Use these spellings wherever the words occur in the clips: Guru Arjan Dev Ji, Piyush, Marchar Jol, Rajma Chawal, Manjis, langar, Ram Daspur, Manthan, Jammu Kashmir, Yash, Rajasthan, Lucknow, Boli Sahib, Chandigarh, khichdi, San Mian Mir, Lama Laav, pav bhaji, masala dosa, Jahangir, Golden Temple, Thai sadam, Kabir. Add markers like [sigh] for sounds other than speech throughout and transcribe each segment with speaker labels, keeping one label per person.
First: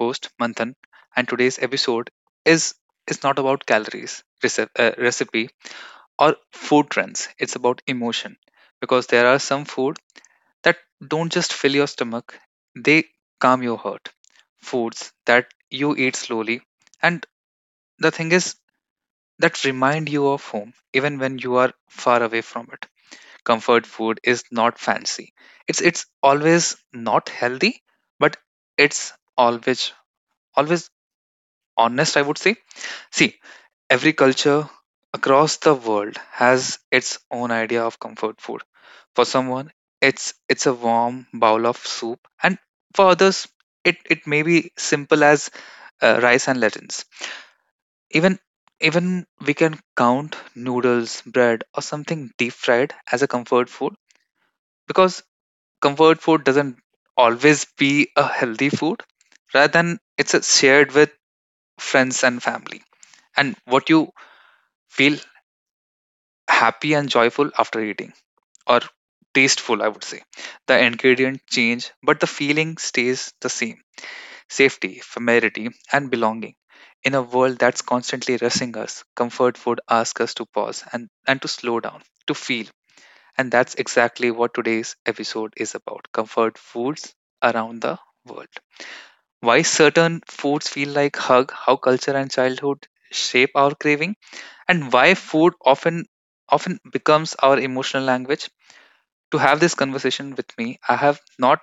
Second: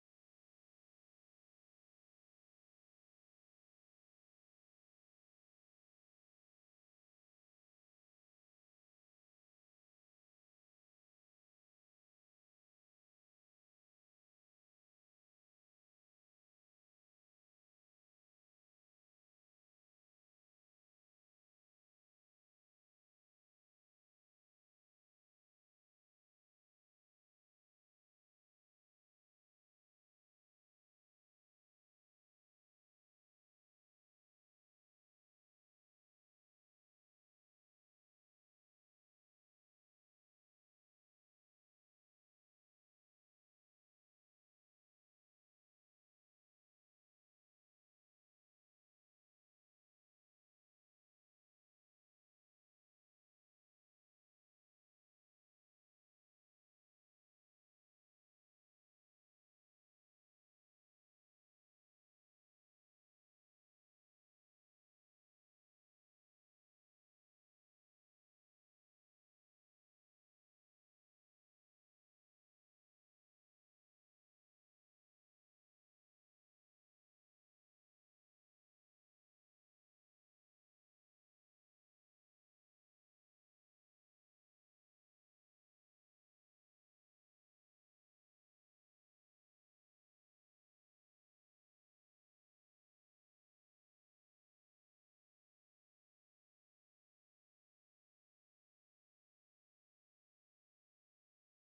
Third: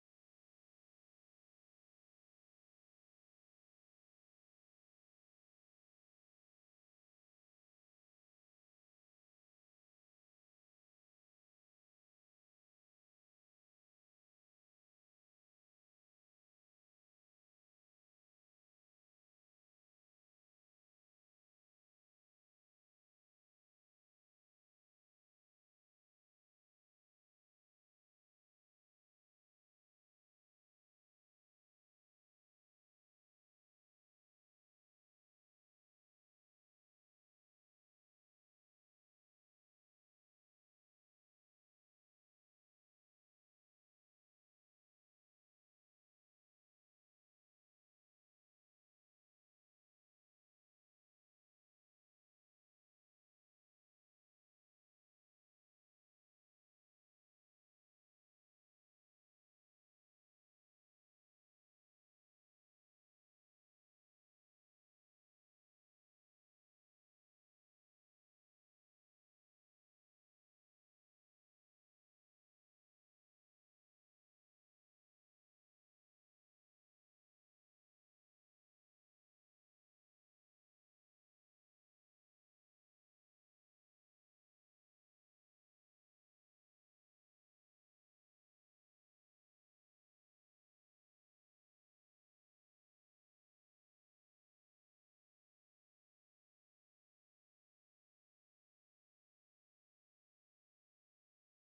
Speaker 1: host, Manthan, and today's episode is is not about calories, recipe, or food trends. It's about emotion, because there are some food that don't just fill your stomach; they calm your heart. Foods that you eat slowly, and the thing is that remind you of home, even when you are far away from it. Comfort food is not fancy. It's always not healthy, but it's always honest, I would say. See, every culture across the world has its own idea of comfort food. For someone, it's a warm bowl of soup, and for others, it may be simple as rice and lentils. Even even we can count noodles, bread, or something deep fried as a comfort food, because comfort food doesn't always be a healthy food rather than it's a shared with friends and family, and what you feel happy and joyful after eating, or tasteful, I would say. The ingredient change but the feeling stays the same: safety, familiarity, and belonging. In a world that's constantly rushing us, comfort food asks us to pause and to slow down, to feel. And that's exactly what today's episode is about: comfort foods around the world, why certain foods feel like hug, how culture and childhood shape our craving, and why food often becomes our emotional language. To have this conversation with me, I have not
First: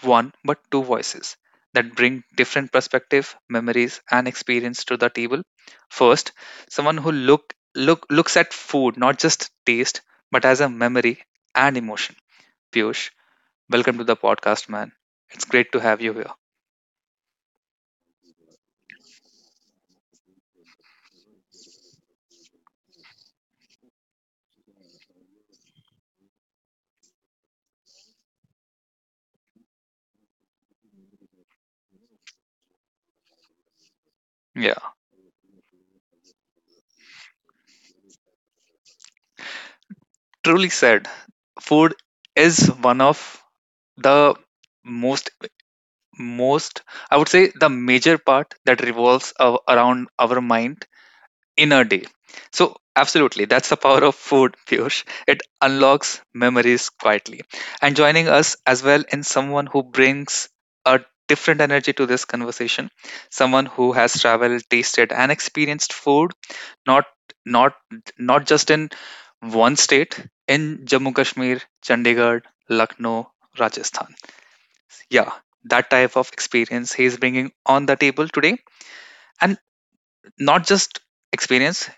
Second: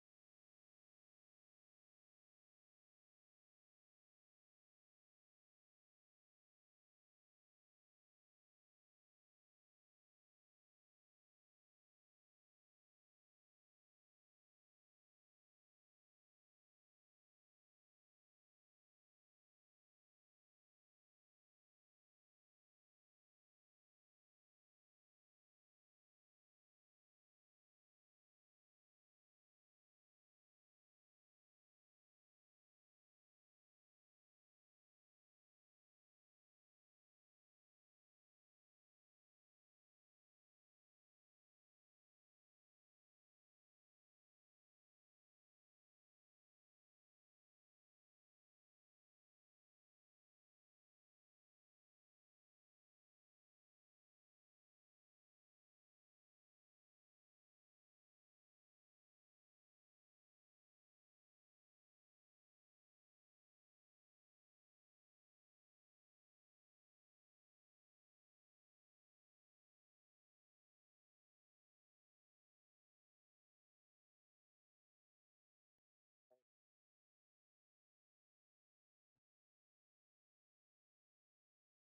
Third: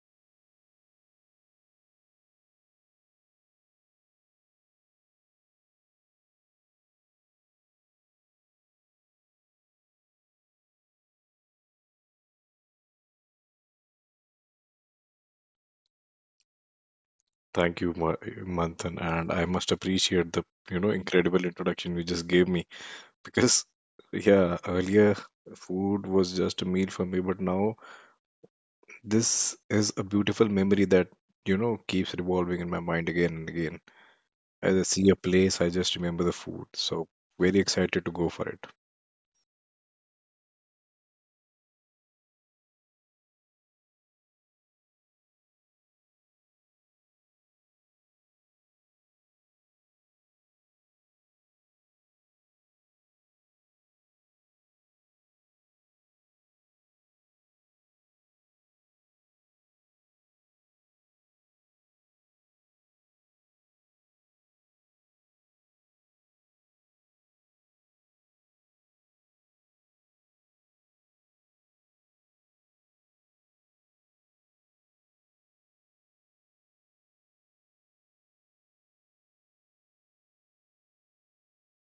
Speaker 1: one but two voices that bring different perspective, memories, and experience to the table. First, someone who looks at food not just taste but as a memory and emotion. Piyush, welcome to the podcast, man. It's great to have you here.
Speaker 2: Thank you, Manthan, and I must appreciate the incredible introduction you just gave me because yeah, earlier food was just a meal for me, but now this is a beautiful memory that keeps revolving in my mind again and again. As I
Speaker 1: Yeah,
Speaker 2: see a place, I just remember the food. So very excited to go for it.
Speaker 1: truly said. Food is one of the most most, I would say, the major part that revolves around our mind in a day. So absolutely, that's the power of food. [laughs] Piyush, it unlocks memories quietly. And joining us as well in someone who brings a different energy to this conversation, someone who has traveled, tasted, and experienced food, not not not just in one state: in Jammu Kashmir, Chandigarh, Lucknow, Rajasthan. Yeah, that type of experience he is bringing on the table today, and not just experience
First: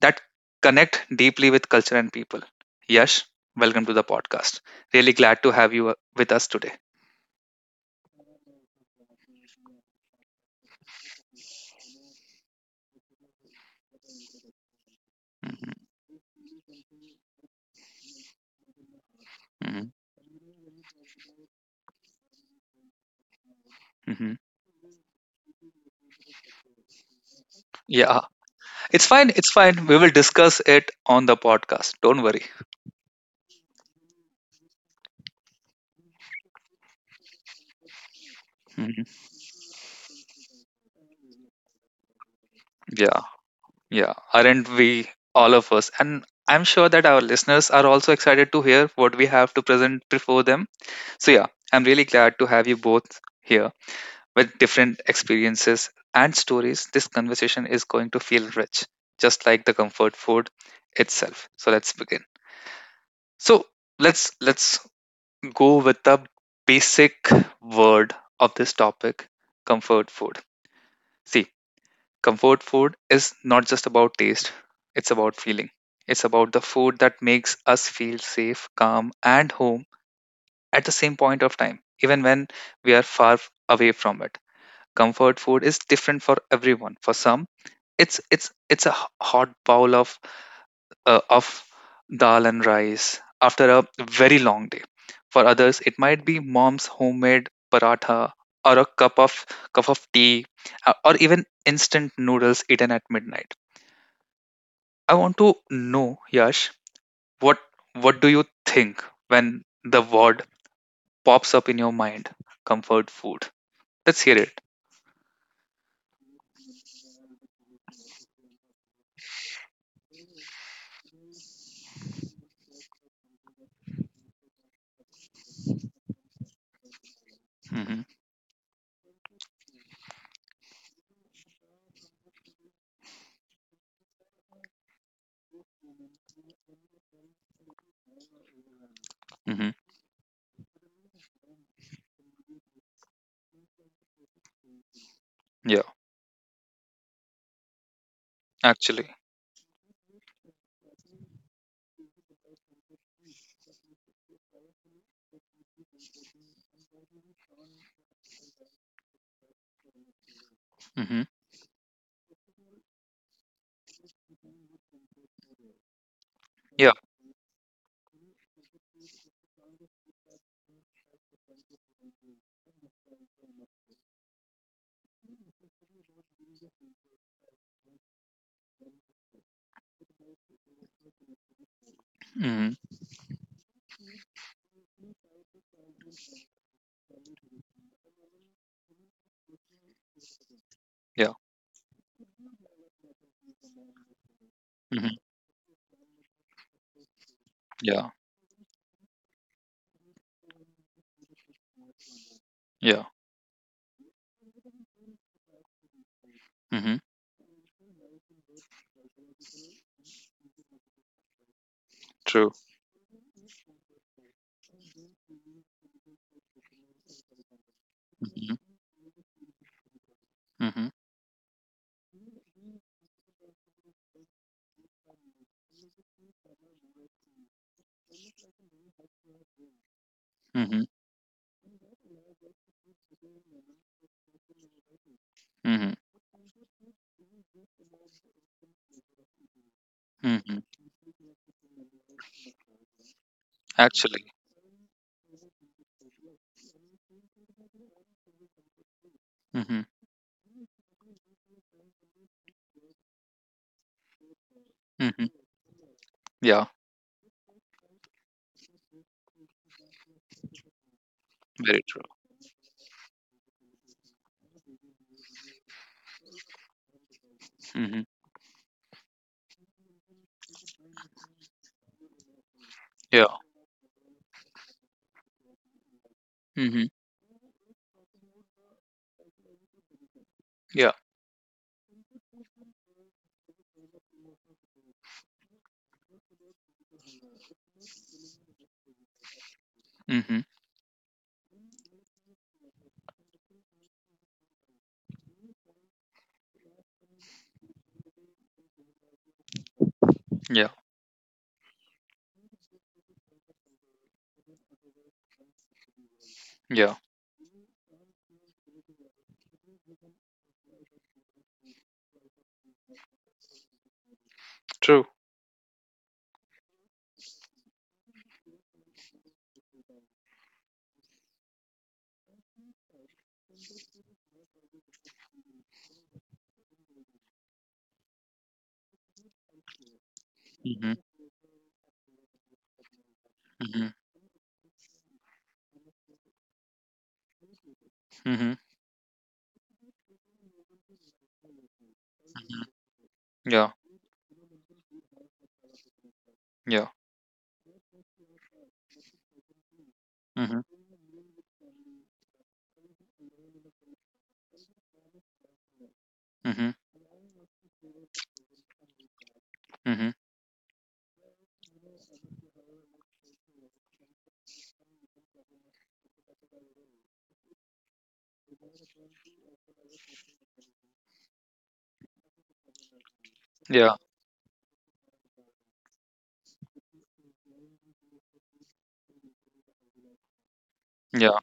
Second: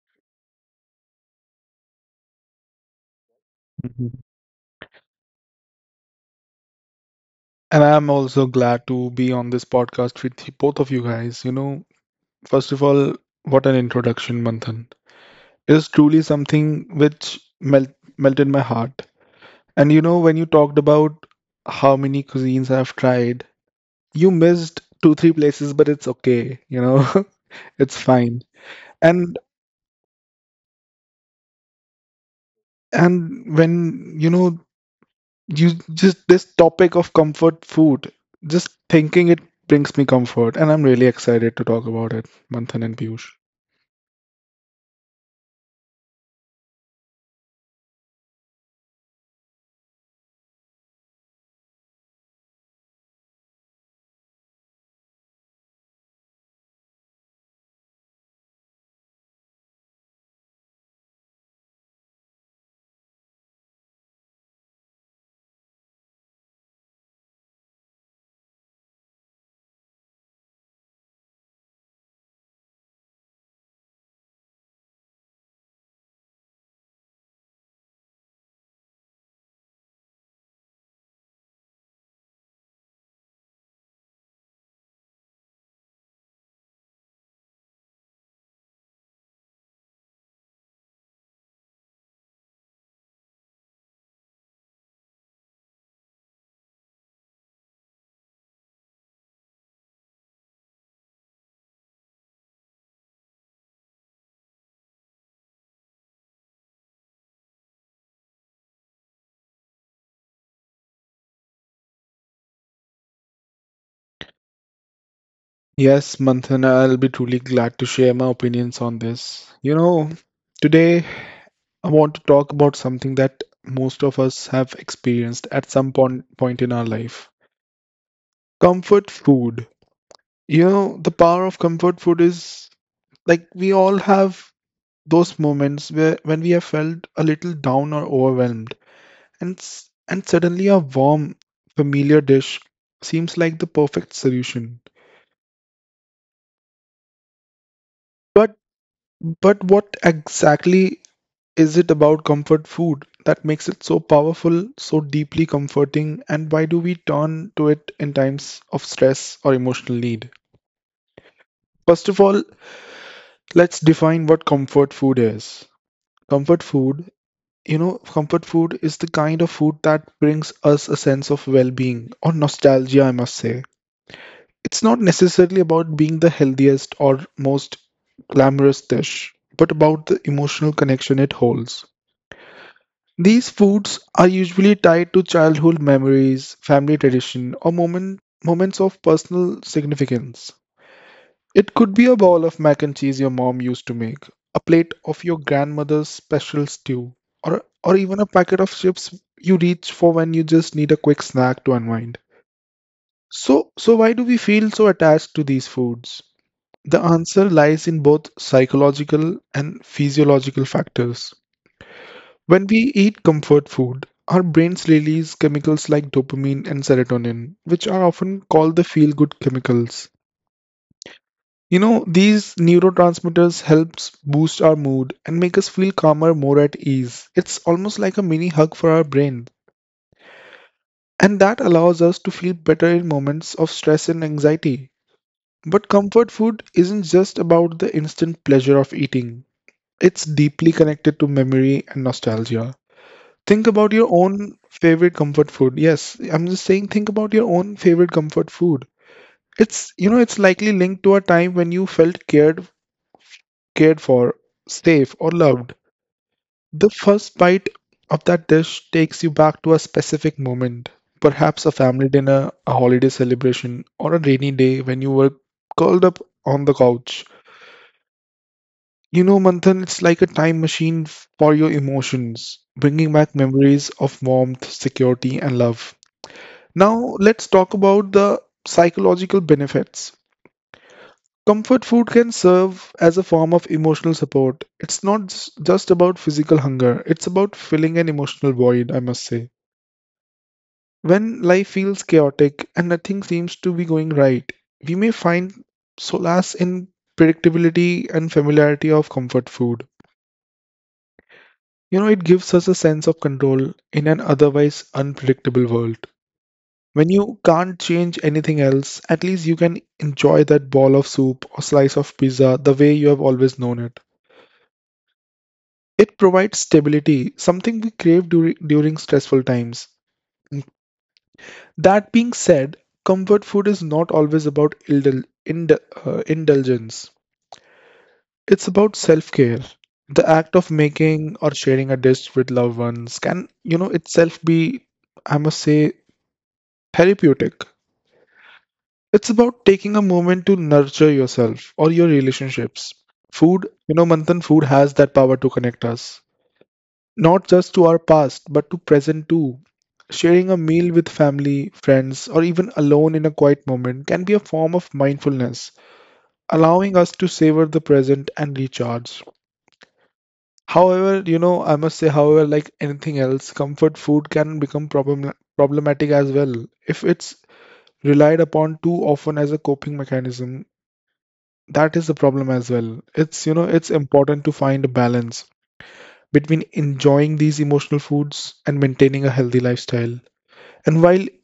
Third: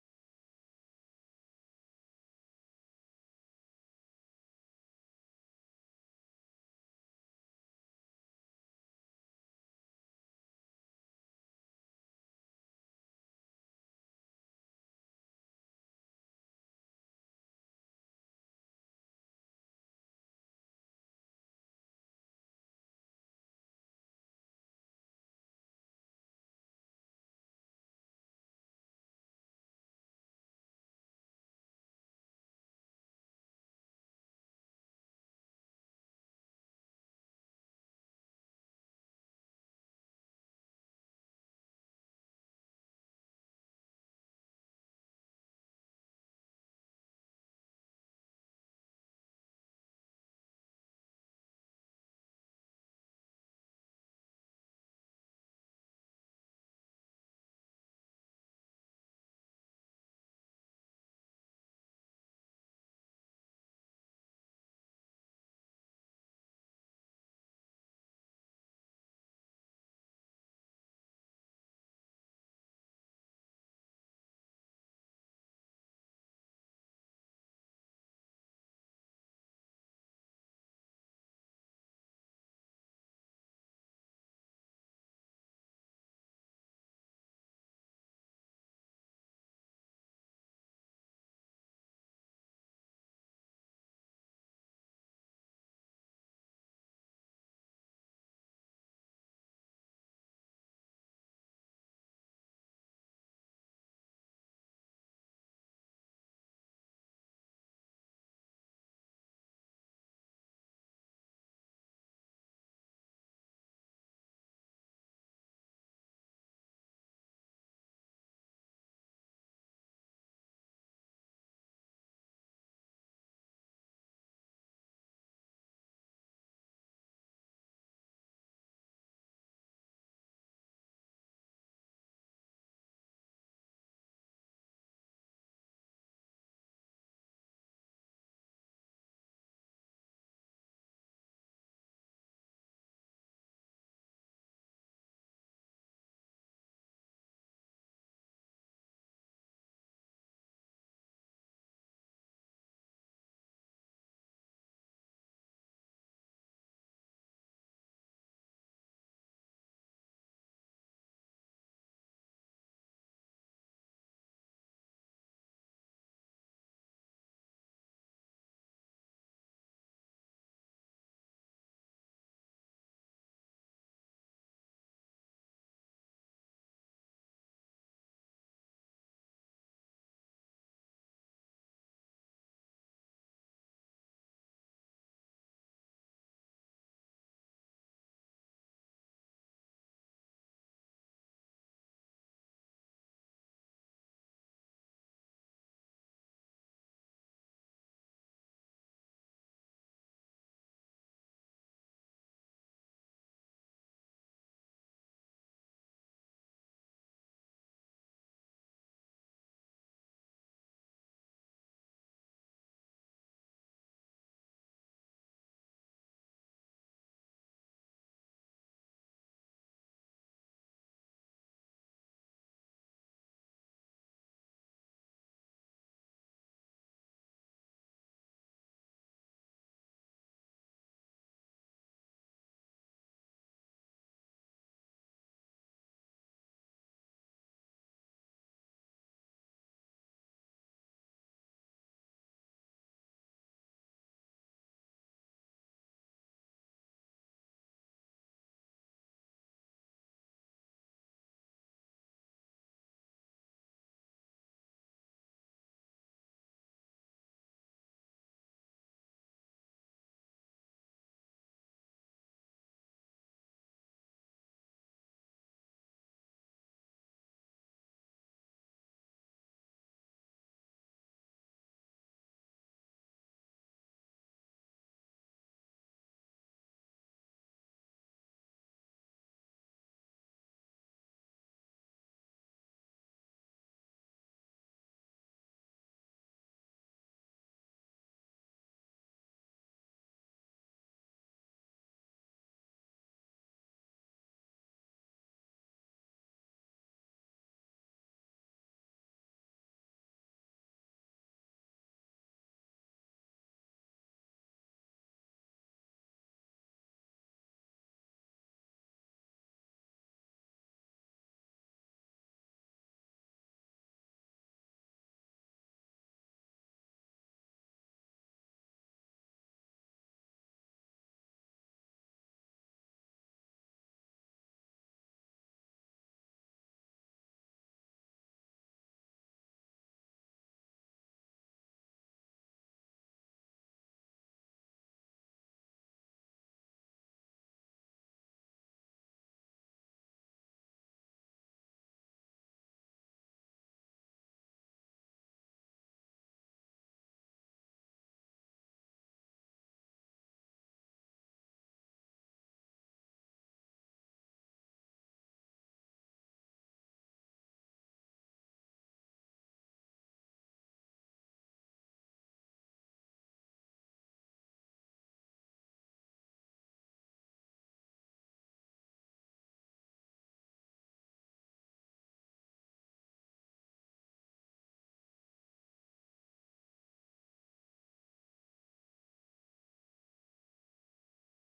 Speaker 1: that connect deeply with culture and people. Yash, welcome to the
Speaker 3: Mhm.
Speaker 1: podcast. Really glad to have you with us today.
Speaker 3: And I'm also glad to be on this podcast with both of you guys. First of all, what an introduction, Manthan. It
Speaker 1: Mhm,
Speaker 3: is truly something which melted my heart.
Speaker 1: mhm,
Speaker 3: And when you talked about how many cuisines I've tried, you
Speaker 1: mhm.
Speaker 3: missed two, three places, but it's okay. [laughs] It's
Speaker 1: Yeah,
Speaker 3: fine.
Speaker 1: it's fine.
Speaker 3: And
Speaker 1: It's fine. We will discuss it on the podcast. Don't worry.
Speaker 3: and when you just this topic of comfort food, just
Speaker 1: Mhm.
Speaker 3: thinking it brings me comfort, and I'm really excited to talk about it, Manthan and
Speaker 1: Yeah.
Speaker 3: Piyush.
Speaker 1: Yeah, aren't we all of us? And I'm sure that our listeners are also excited to hear what we have to present before them. So, yeah, I'm really glad to have you both here with different experiences and stories. This conversation is going to feel rich, just like the comfort food itself. So, let's begin. So, let's go with the basic word of this topic, comfort food. See, comfort food is not just about taste, it's about feeling. It's about the food that makes us feel safe, calm, and home at the same point of time, even when we are far away from it. Comfort food is different for everyone. For some, it's a hot bowl of uh, of dal and rice after a very long day. For others, it might be mom's homemade paratha or a cup of tea, or even instant noodles eaten at midnight. I want to know, Yash, what what do you think when the word pops up in your mind? Comfort food. Let's hear it.
Speaker 3: Yes, Manthan, I'll be truly glad to share my opinions on this. Today I want to talk about something that most of us have experienced at some point in our life.
Speaker 1: Hmm.
Speaker 3: Comfort food. The power of comfort food is like we all have those moments where when we have felt a little down or overwhelmed, and
Speaker 1: Hmm.
Speaker 3: s- and suddenly a warm familiar dish seems like the perfect solution.
Speaker 1: Yeah,
Speaker 3: but
Speaker 1: actually.
Speaker 3: but what exactly is it about comfort food that makes it so powerful, so deeply comforting, and why do we turn to it in times of stress or emotional need?
Speaker 1: Hmm.
Speaker 3: First of all, let's define what comfort food is. Comfort
Speaker 1: Yeah.
Speaker 3: food. Comfort food is the kind of food that brings us a sense of well being or nostalgia, I must say. It's not necessarily about being the healthiest or most glamorous dish, but about the emotional connection it holds.
Speaker 1: Hmm.
Speaker 3: These foods are usually tied to childhood memories, family tradition, or moments of personal significance.
Speaker 1: Yeah.
Speaker 3: It could be a bowl of mac and cheese your mom used to make, a plate of
Speaker 1: Hmm.
Speaker 3: your grandmother's special stew, or
Speaker 1: Yeah.
Speaker 3: even a packet of chips you reach for when you just need a quick snack to unwind.
Speaker 1: Yeah.
Speaker 3: So why do we feel so attached to these foods?
Speaker 1: Hmm.
Speaker 3: The answer lies in both psychological and physiological factors.
Speaker 1: True.
Speaker 3: When we eat comfort food, our brains release chemicals like dopamine and serotonin, which are often
Speaker 1: Hmm.
Speaker 3: called the feel good chemicals.
Speaker 1: Hmm.
Speaker 3: These neurotransmitters helps boost our mood and make us feel calmer, more at ease. It's almost like a mini hug for our brain,
Speaker 1: Hmm.
Speaker 3: and that allows us to feel better in moments of stress and anxiety. But
Speaker 1: Hmm.
Speaker 3: comfort food isn't just about the instant pleasure of eating. It's
Speaker 1: Hmm.
Speaker 3: deeply connected to memory and nostalgia. Think about your
Speaker 1: Actually.
Speaker 3: own favorite comfort food. Yes, I'm just saying think about your own favorite comfort food.
Speaker 1: Hmm.
Speaker 3: It's likely linked to a time when you felt cared for, safe,
Speaker 1: Hmm.
Speaker 3: or loved.
Speaker 1: Yeah.
Speaker 3: The first bite of that dish takes you back to a specific moment, perhaps a
Speaker 1: Very true.
Speaker 3: family dinner, a holiday celebration, or a rainy day when you were curled up on the couch.
Speaker 1: Hmm.
Speaker 3: Manthan, it's like a time machine for your emotions, bringing
Speaker 1: Yeah.
Speaker 3: back memories of warmth, security, and love.
Speaker 1: Hmm.
Speaker 3: Now, let's talk about the psychological benefits.
Speaker 1: Yeah.
Speaker 3: Comfort food can serve as a form of emotional support. It's not just about physical hunger, it's about filling an emotional void, I must say.
Speaker 1: Hmm.
Speaker 3: When life feels chaotic and nothing seems to be going right, we may find solace in predictability and familiarity of comfort food.
Speaker 1: Yeah.
Speaker 3: It gives us a sense of control in an otherwise unpredictable world.
Speaker 1: Yeah.
Speaker 3: When you can't change anything else, at least you can enjoy that ball of soup or slice of pizza the way you have always known it.
Speaker 1: True.
Speaker 3: It provides stability, something we crave during stressful times. That being said, comfort food is not always about indulgence. It's about self-care. The act of
Speaker 1: Hmm.
Speaker 3: making or sharing a dish with loved ones can,
Speaker 1: Mhm.
Speaker 3: itself be, I must say, therapeutic.
Speaker 1: Mhm.
Speaker 3: It's about taking a moment to nurture yourself or your
Speaker 1: Mhm.
Speaker 3: relationships. Food,
Speaker 1: Yeah.
Speaker 3: Manthan, food has that power to connect us.
Speaker 1: Yeah.
Speaker 3: Not just to our past, but to present too. Sharing a
Speaker 1: Mhm.
Speaker 3: meal with family, friends, or even alone in a quiet moment can be a form of mindfulness,
Speaker 1: Mhm.
Speaker 3: allowing us to savor the present and recharge.
Speaker 1: Mhm.
Speaker 3: However, I must say, however, like anything else, comfort food can become problematic as well if it's relied upon too often as a coping mechanism. That is the problem as well. It's
Speaker 1: Yeah.
Speaker 3: important to find a balance between enjoying these emotional foods and maintaining a healthy lifestyle. And while
Speaker 1: Yeah.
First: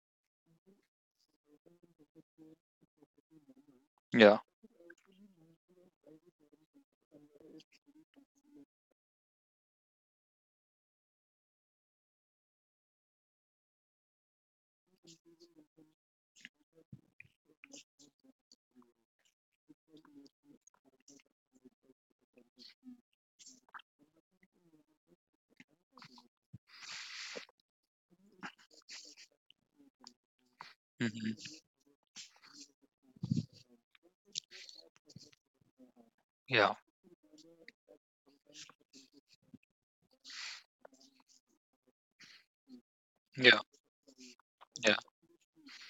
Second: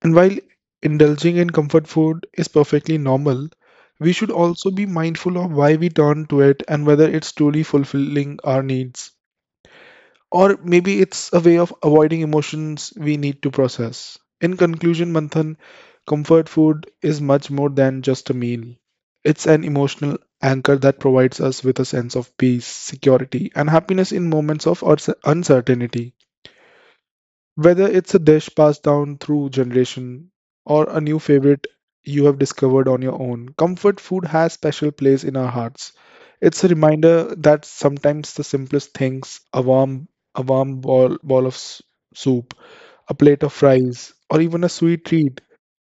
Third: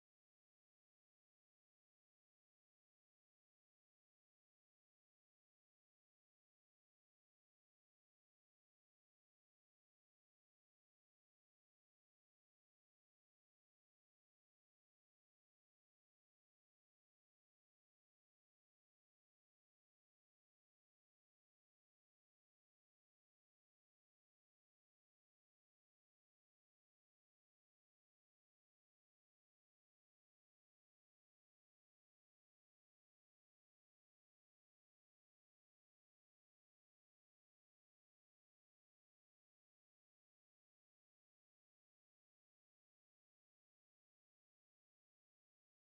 Speaker 3: and while indulging in comfort food is perfectly normal, we should
Speaker 1: Yeah.
Speaker 3: also be mindful of why we turn to it and whether it's truly fulfilling our needs. Or maybe it's a way of avoiding emotions we need to process. In conclusion, Manthan, comfort food is much more than just a meal. It's an emotional anchor that provides us with a sense of peace, security, and happiness in moments of uncertainty. Whether it's a dish passed down through generation or a new
Speaker 1: Mhm.
Speaker 3: favorite you have discovered on your own, comfort food has special place in our hearts. It's a
Speaker 1: Yeah.
Speaker 3: reminder that sometimes the simplest things, a warm ball of soup, a plate of
Speaker 1: Yeah.
Speaker 3: fries, or even a
Speaker 1: Yeah.
Speaker 3: sweet treat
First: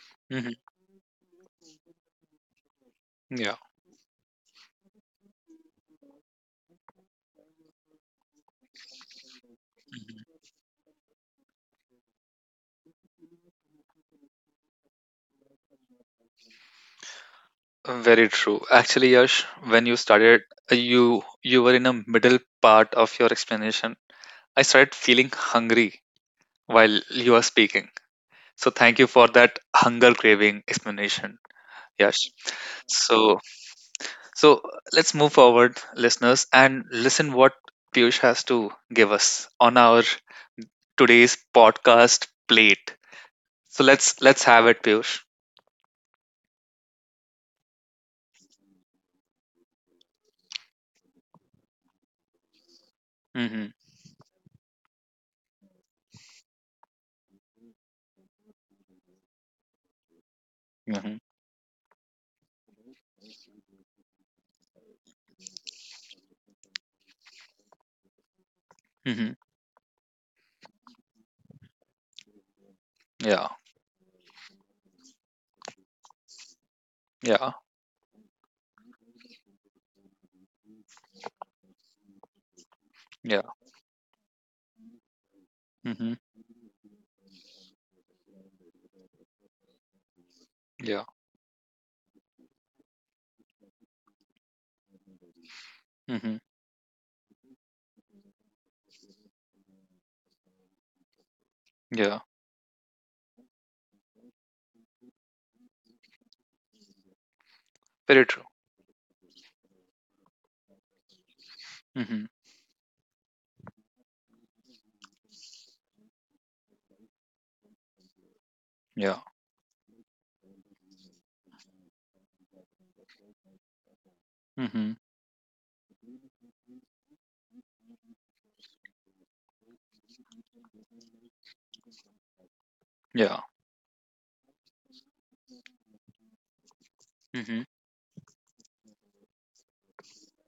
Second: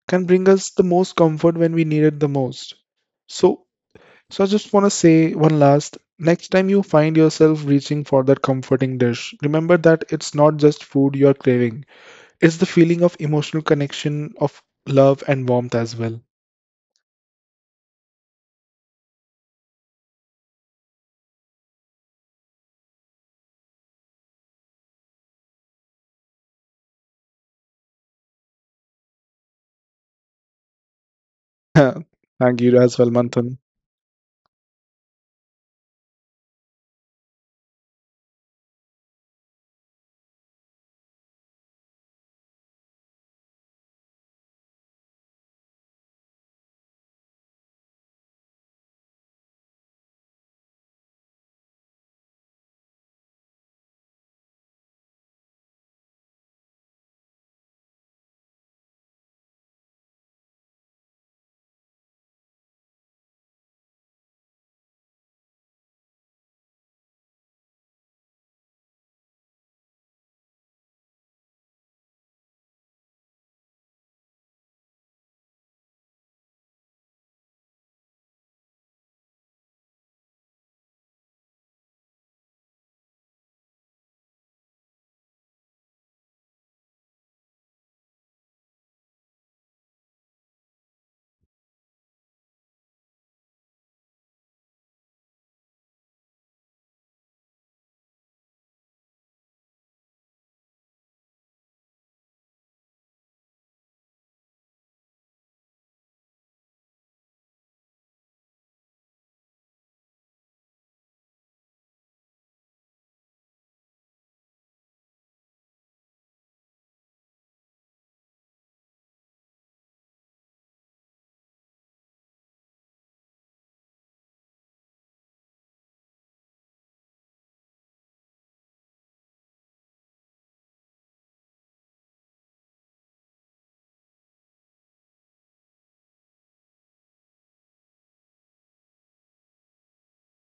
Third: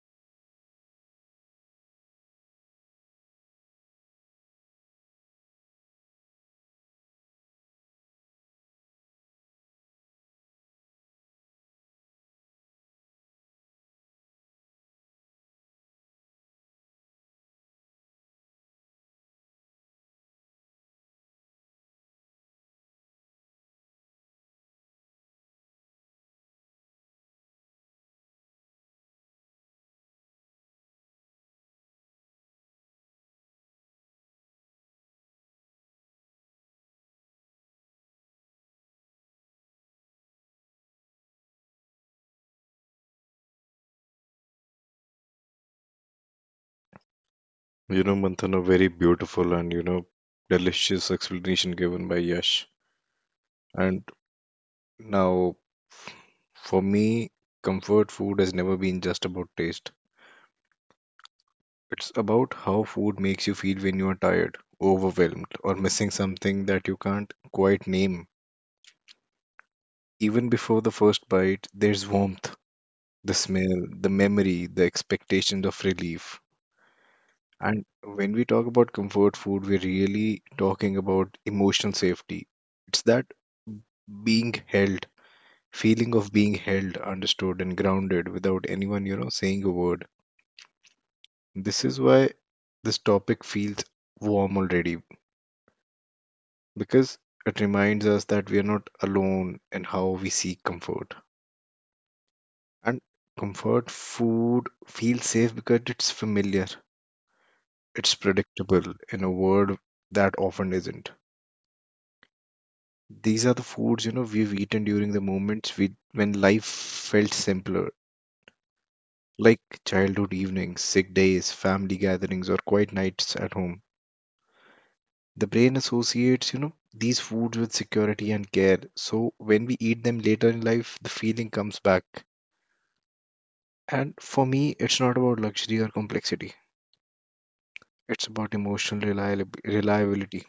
Speaker 3: can bring
Speaker 1: Mhm.
Speaker 3: us the most comfort when we need it the most.
Speaker 1: Yeah.
Speaker 3: So, so I just want to say one last next time you find yourself reaching for that comforting dish, remember that
Speaker 1: Mhm.
Speaker 3: it's not just food you're craving. Is the feeling of emotional connection, of love and warmth as well.
Speaker 1: Very true. Actually, Yash, when you started, you were in a middle part of your explanation. I started feeling hungry while you were speaking. So thank you for that hunger craving explanation,
Speaker 3: [laughs]
Speaker 1: Yash.
Speaker 3: Thank you as well,
Speaker 1: So,
Speaker 3: Manthan.
Speaker 1: so let's move forward, listeners, and listen what Piyush has to give us on our today's podcast plate. So let's have it, Piyush.
Speaker 2: You know, Manthan, a very beautiful and delicious explanation given by Yash.
Speaker 1: Mm-hmm.
Speaker 2: And Now, for me, comfort food has never been just about taste.
Speaker 1: Mm-hmm.
Speaker 2: It's about how food makes you feel when you are tired, overwhelmed, or missing something that you can't quite name.
Speaker 1: Mm-hmm.
Speaker 2: Even before the first bite, there's warmth, the
Speaker 1: Yeah.
Speaker 2: smell, the memory, the expectation of relief.
Speaker 1: Yeah.
Speaker 2: And when we talk about comfort food, we're really talking about emotional safety. It's that
Speaker 1: Yeah.
Speaker 2: being held,
Speaker 1: Mm-hmm.
Speaker 2: feeling of being held, understood, and grounded without anyone, you know, saying a word.
Speaker 1: Yeah.
Speaker 2: This is why this topic feels warm already
Speaker 1: Mm-hmm.
Speaker 2: because it reminds us that we are not alone in how we seek comfort.
Speaker 1: Yeah.
Speaker 2: And comfort food feels safe because it's familiar, it's
Speaker 1: Very true.
Speaker 2: predictable in a world that often isn't.
Speaker 1: Mm-hmm.
Speaker 2: These are the foods you know we've eaten during the moments we when life felt simpler,
Speaker 1: Yeah.
Speaker 2: like childhood evenings, sick days, family gatherings, or quiet nights at home.
Speaker 1: Mm-hmm.
Speaker 2: The brain associates, you know, these foods with security and care. So when we eat them later in life, the feeling comes back.
Speaker 1: Yeah.
Speaker 2: And for me, it's not about luxury or complexity.
Speaker 1: Mm-hmm.
Speaker 2: It's about emotional reliability.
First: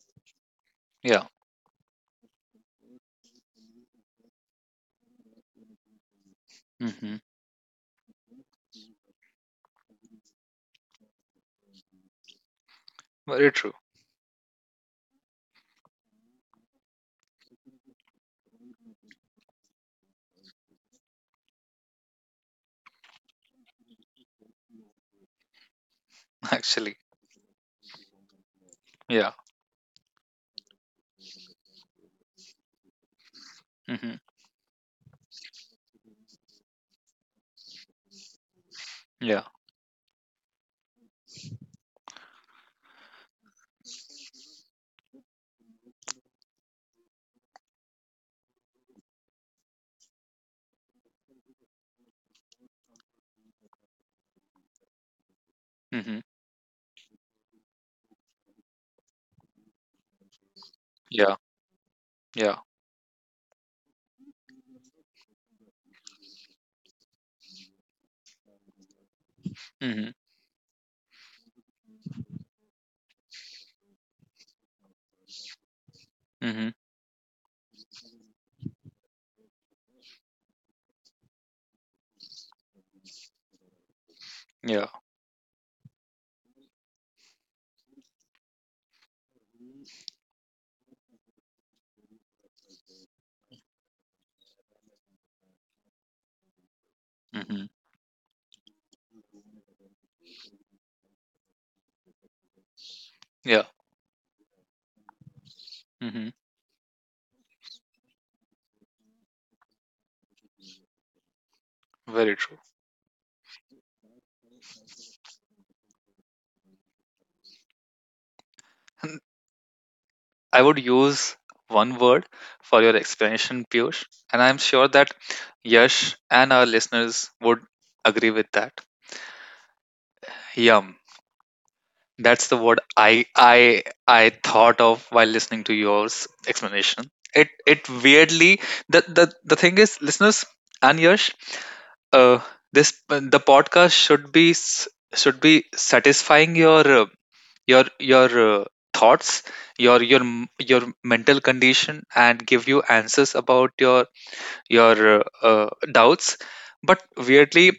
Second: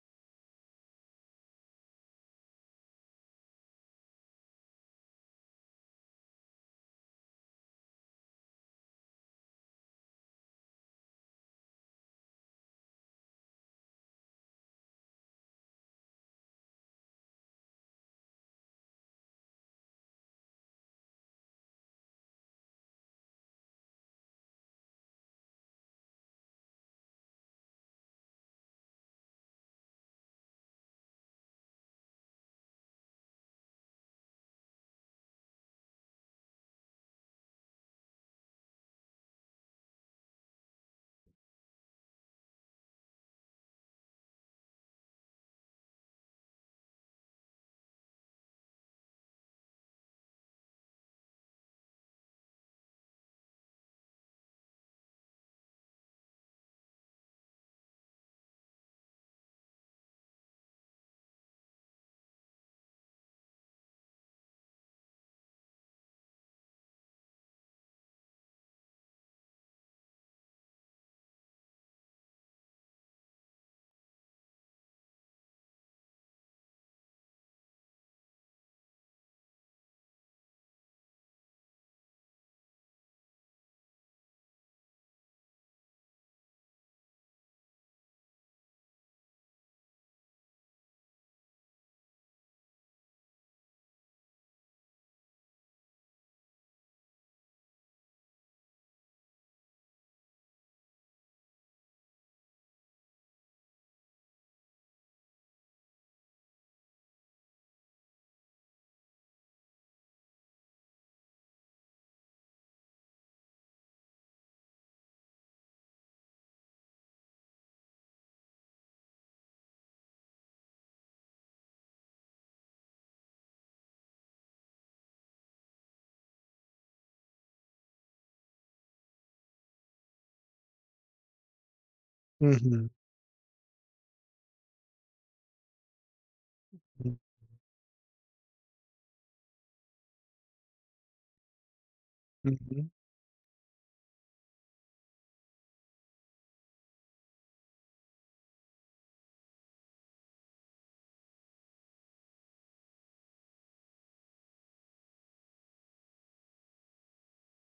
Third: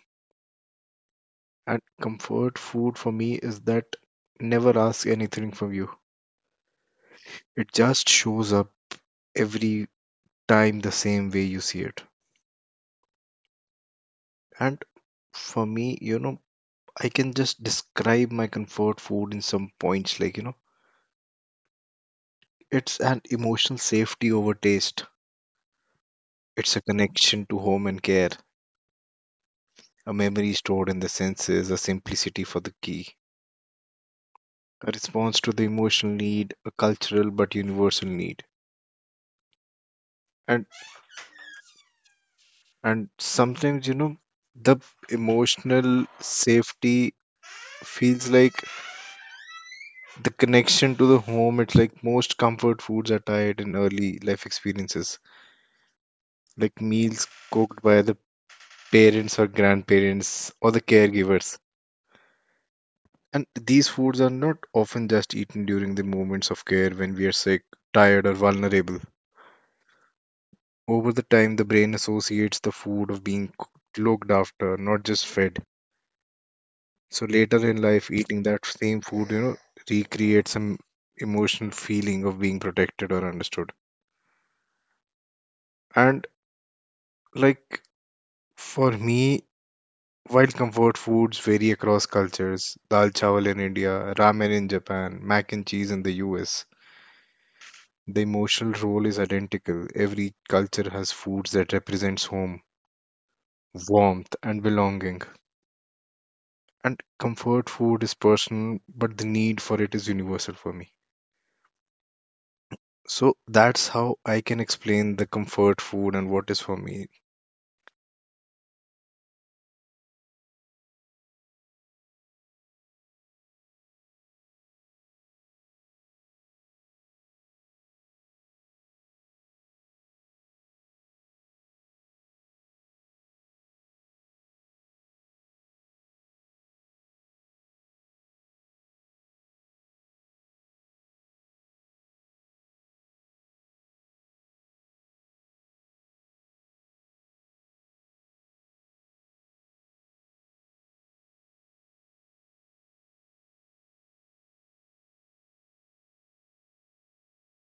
Speaker 1: Yeah.
Speaker 2: And comfort food for me is that never asks anything from you.
Speaker 1: Mm-hmm.
Speaker 2: It just shows up every time the same way you see it.
Speaker 1: Very true,
Speaker 2: And for me, you know, I can just describe my comfort food in some points like, you know, it's an emotional safety over taste.
Speaker 1: [laughs]
Speaker 2: It's a
Speaker 1: actually.
Speaker 2: connection to home and care,
Speaker 1: Yeah.
Speaker 2: a memory stored in the senses, a simplicity for the key,
Speaker 1: Mm-hmm.
Speaker 2: a response to the emotional need, a cultural but universal need.
Speaker 1: Yeah.
Speaker 2: And and sometimes, you know, the emotional safety feels like the connection to the home. It's like most comfort foods are tied in early life experiences,
Speaker 1: Mm-hmm.
Speaker 2: like meals cooked by the parents or grandparents or the
Speaker 1: Yeah.
Speaker 2: caregivers.
Speaker 1: Yeah.
Speaker 2: And these foods are not often just eaten during the moments of care when we are sick, tired, or vulnerable.
Speaker 1: Mm-hmm.
Speaker 2: Over the time, the brain associates the food of being looked after, not just fed.
Speaker 1: Mm-hmm.
Speaker 2: So later in life, eating that same food, you know, recreates some emotional feeling of being protected or understood.
Speaker 1: Yeah.
Speaker 2: And like for me, while comfort foods vary across cultures, dal chawal in India, ramen in Japan, mac and cheese in the US,
Speaker 1: Mm-hmm.
Speaker 2: the emotional role is identical. Every culture has foods that represents home,
Speaker 1: Yeah.
Speaker 2: warmth, and belonging.
Speaker 1: Mm-hmm.
Speaker 2: And comfort food is personal, but the need for it is universal for me.
Speaker 1: Very true.
Speaker 2: So that's how I can explain the comfort food and what is for me.
Speaker 1: [laughs] I would use one word for your explanation, Piyush, and I'm sure that Yash and our listeners would agree with that. Yum. That's the word
Speaker 3: Mm-hmm.
Speaker 1: I thought of while listening to yours explanation. It weirdly, the thing is, listeners and Yash, uh, this,
Speaker 3: Mm-hmm.
Speaker 1: the podcast should should be satisfying your, your your, uh, thoughts, your your mental condition, and give you answers about your, doubts. But weirdly,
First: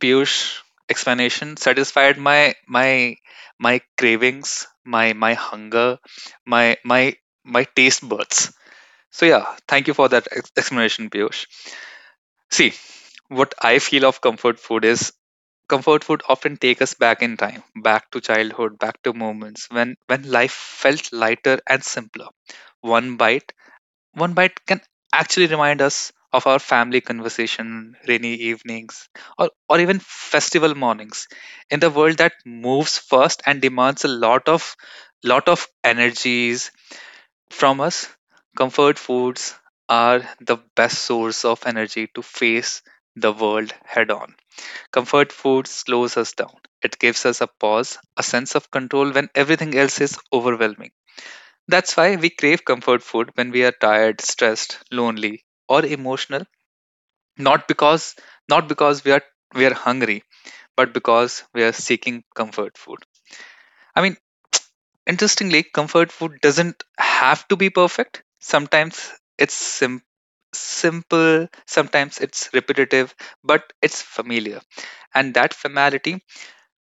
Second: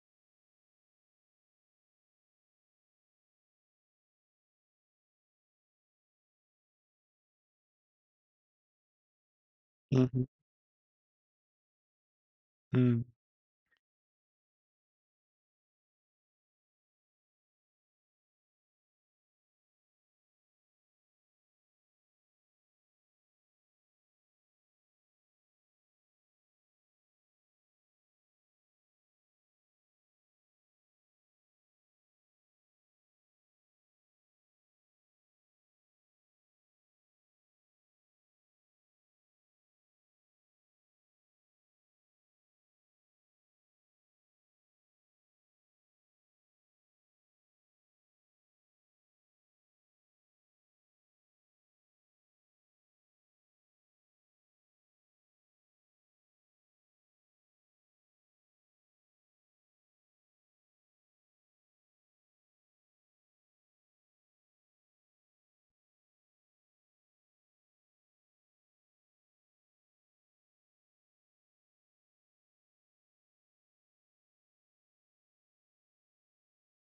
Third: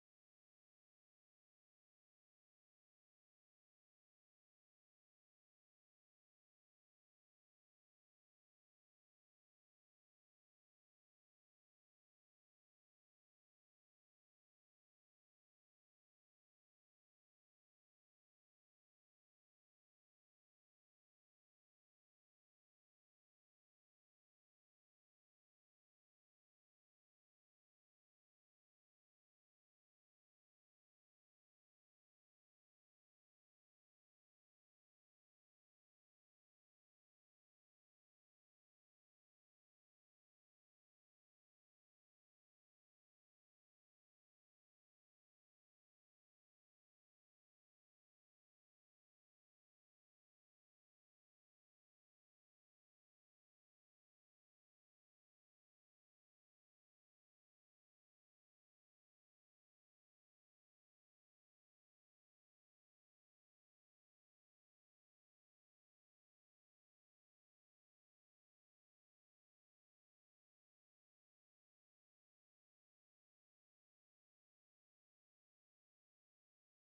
Speaker 1: Piyush explanation satisfied my cravings, my hunger, my my my taste buds. So yeah, thank you for that
Speaker 3: Mm-hmm.
Speaker 1: explanation, Piyush. See,
Speaker 3: Mm.
Speaker 1: what I feel of comfort food is: comfort food often take us back in time, back to childhood, back to moments when life felt lighter and simpler. One bite, one bite can actually remind us of our family conversation, rainy evenings, or even festival mornings. In the world that moves fast and demands a lot of energies from us, comfort foods are the best source of energy to face the world head on. Comfort food slows us down. It gives us a pause, a sense of control when everything else is overwhelming. That's why we crave comfort food when we are tired, stressed, lonely, or emotional, not because not because we are hungry, but because we are seeking comfort food. I mean, interestingly, comfort food doesn't have to be perfect. Sometimes it's sim- simple, sometimes it's repetitive, but it's familiar. And that familiarity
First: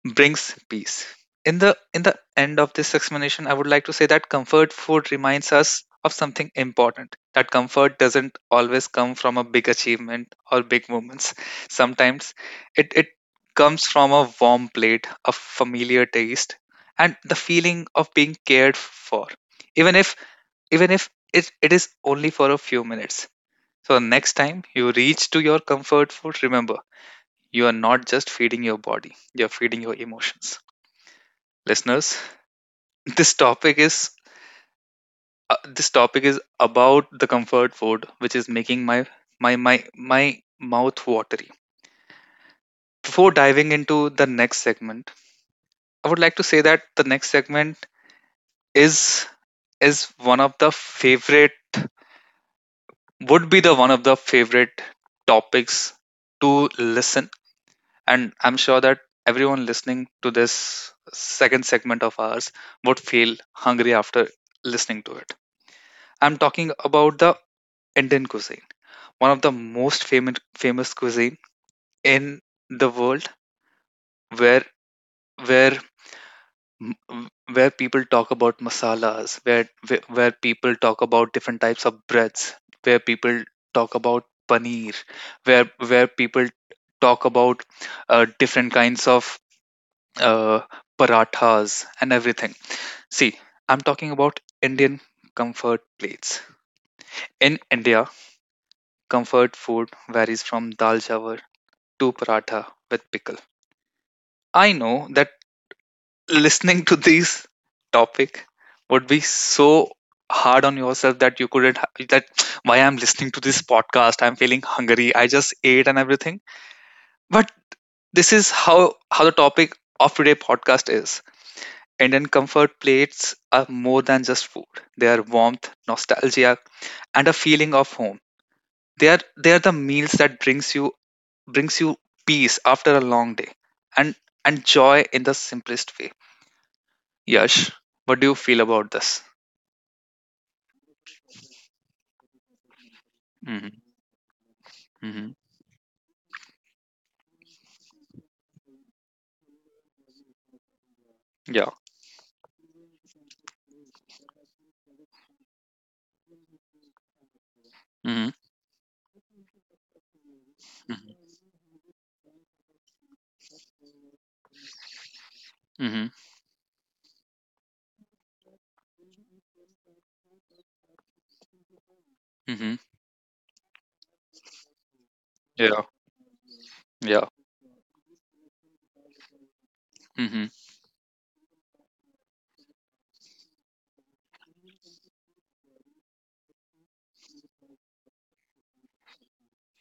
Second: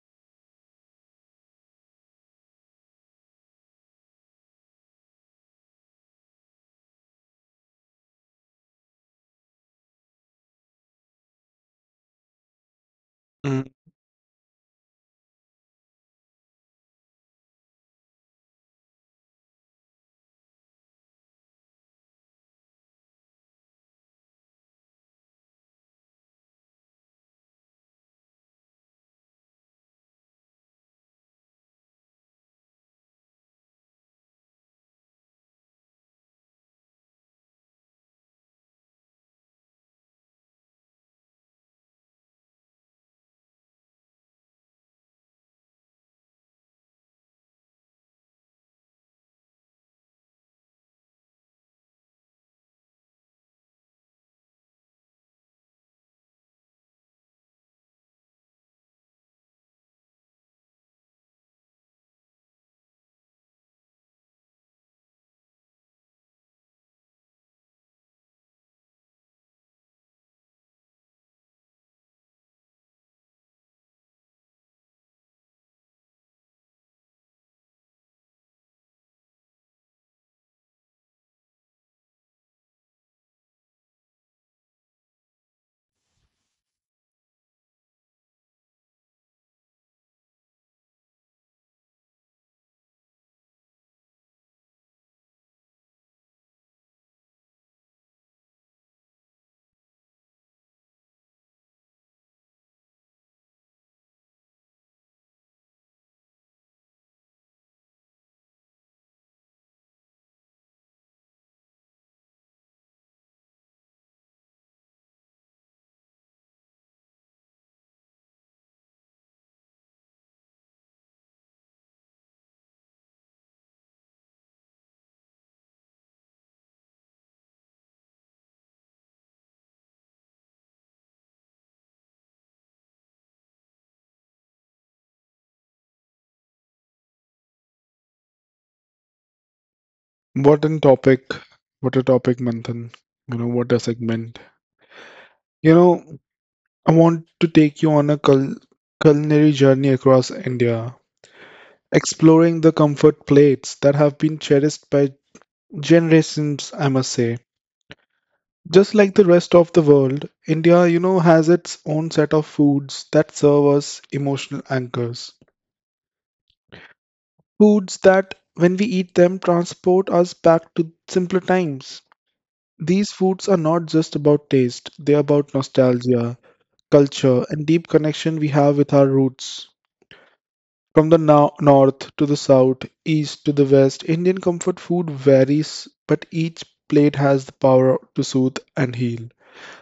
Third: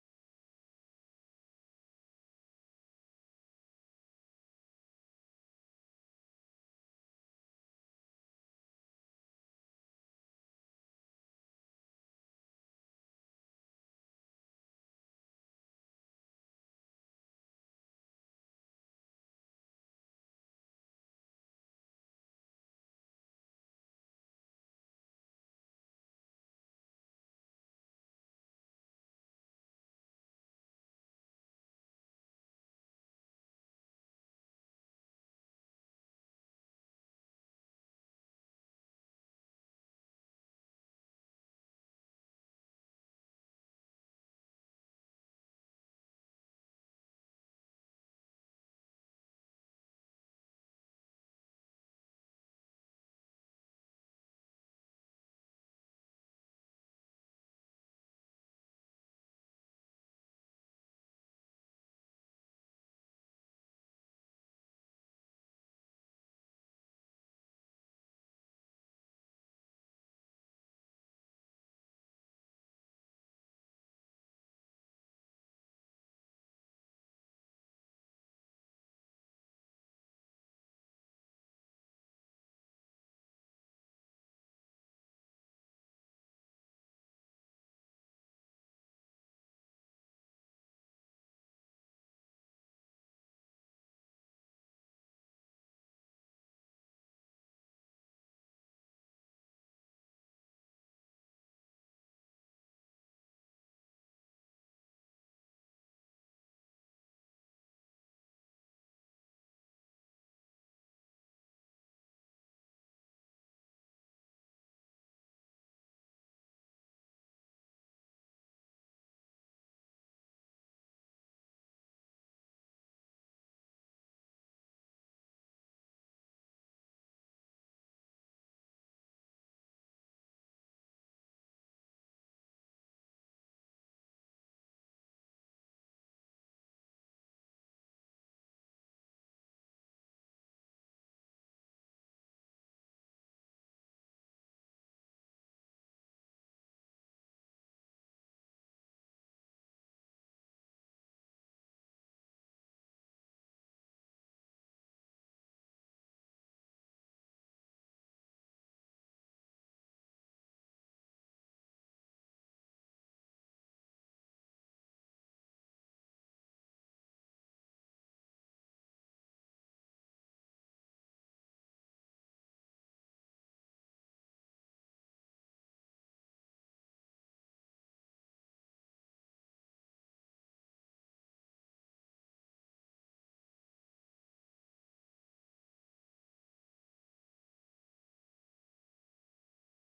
Speaker 1: brings peace. In the end of this explanation, I would like to say that comfort food reminds us of something important. That comfort doesn't always come from a big achievement or big moments. Sometimes it
Speaker 3: Mm.
Speaker 1: comes from a warm plate, a familiar taste, and the feeling of being cared for. Even if even if it is only for a few minutes. So next time you reach to your comfort food, remember you are not just feeding your body, you're feeding your emotions, listeners. This topic is, this topic is about the comfort food, which is making my mouth watery. Before diving into the next segment, I would like to say that the next segment is is one of the favorite, would be the one of the favorite topics to listen. And I'm sure that everyone listening to this second segment of ours would feel hungry after listening to it. I'm talking about the Indian cuisine, one of the most famous cuisine in the world, where where m- m- where people talk about masalas, where people talk about different types of breads, where people talk about paneer, where where people talk about different kinds of uh, parathas and everything. See, I'm talking about Indian comfort plates. In India, comfort food varies from dal chawar to paratha with pickle. I know that listening to this topic would be so hard on yourself that you couldn't ha- that why I'm listening to this podcast I'm feeling hungry, I just ate, and everything. But this is how the topic of today podcast is. Indian comfort plates are more than just food. They are warmth, nostalgia, and a feeling of home. They are the meals that brings you peace after a long day, and and joy in the simplest way. Yash, what do you feel about this?
Speaker 3: What a topic. What a topic, Manthan. What a
Speaker 1: Hmm.
Speaker 3: segment.
Speaker 1: Hmm.
Speaker 3: You know, I want to take you on a culinary journey across India,
Speaker 1: Yeah.
Speaker 3: exploring the comfort plates that have been cherished by generations, I must say.
Speaker 1: Hmm.
Speaker 3: Just like the rest of the world, India
Speaker 1: Hmm.
Speaker 3: has its own set of foods that serve as emotional anchors.
Speaker 1: Hmm.
Speaker 3: Foods that, when we eat them, transport us back to simpler times.
Speaker 1: Hmm.
Speaker 3: These foods are not just about taste, they are about
Speaker 1: Yeah.
Speaker 3: nostalgia,
Speaker 1: Yeah.
Speaker 3: culture, and deep connection we have with our roots.
Speaker 1: Hmm.
Speaker 3: From the north to the south, east to the west, Indian comfort food varies, but each plate has the power to soothe and heal.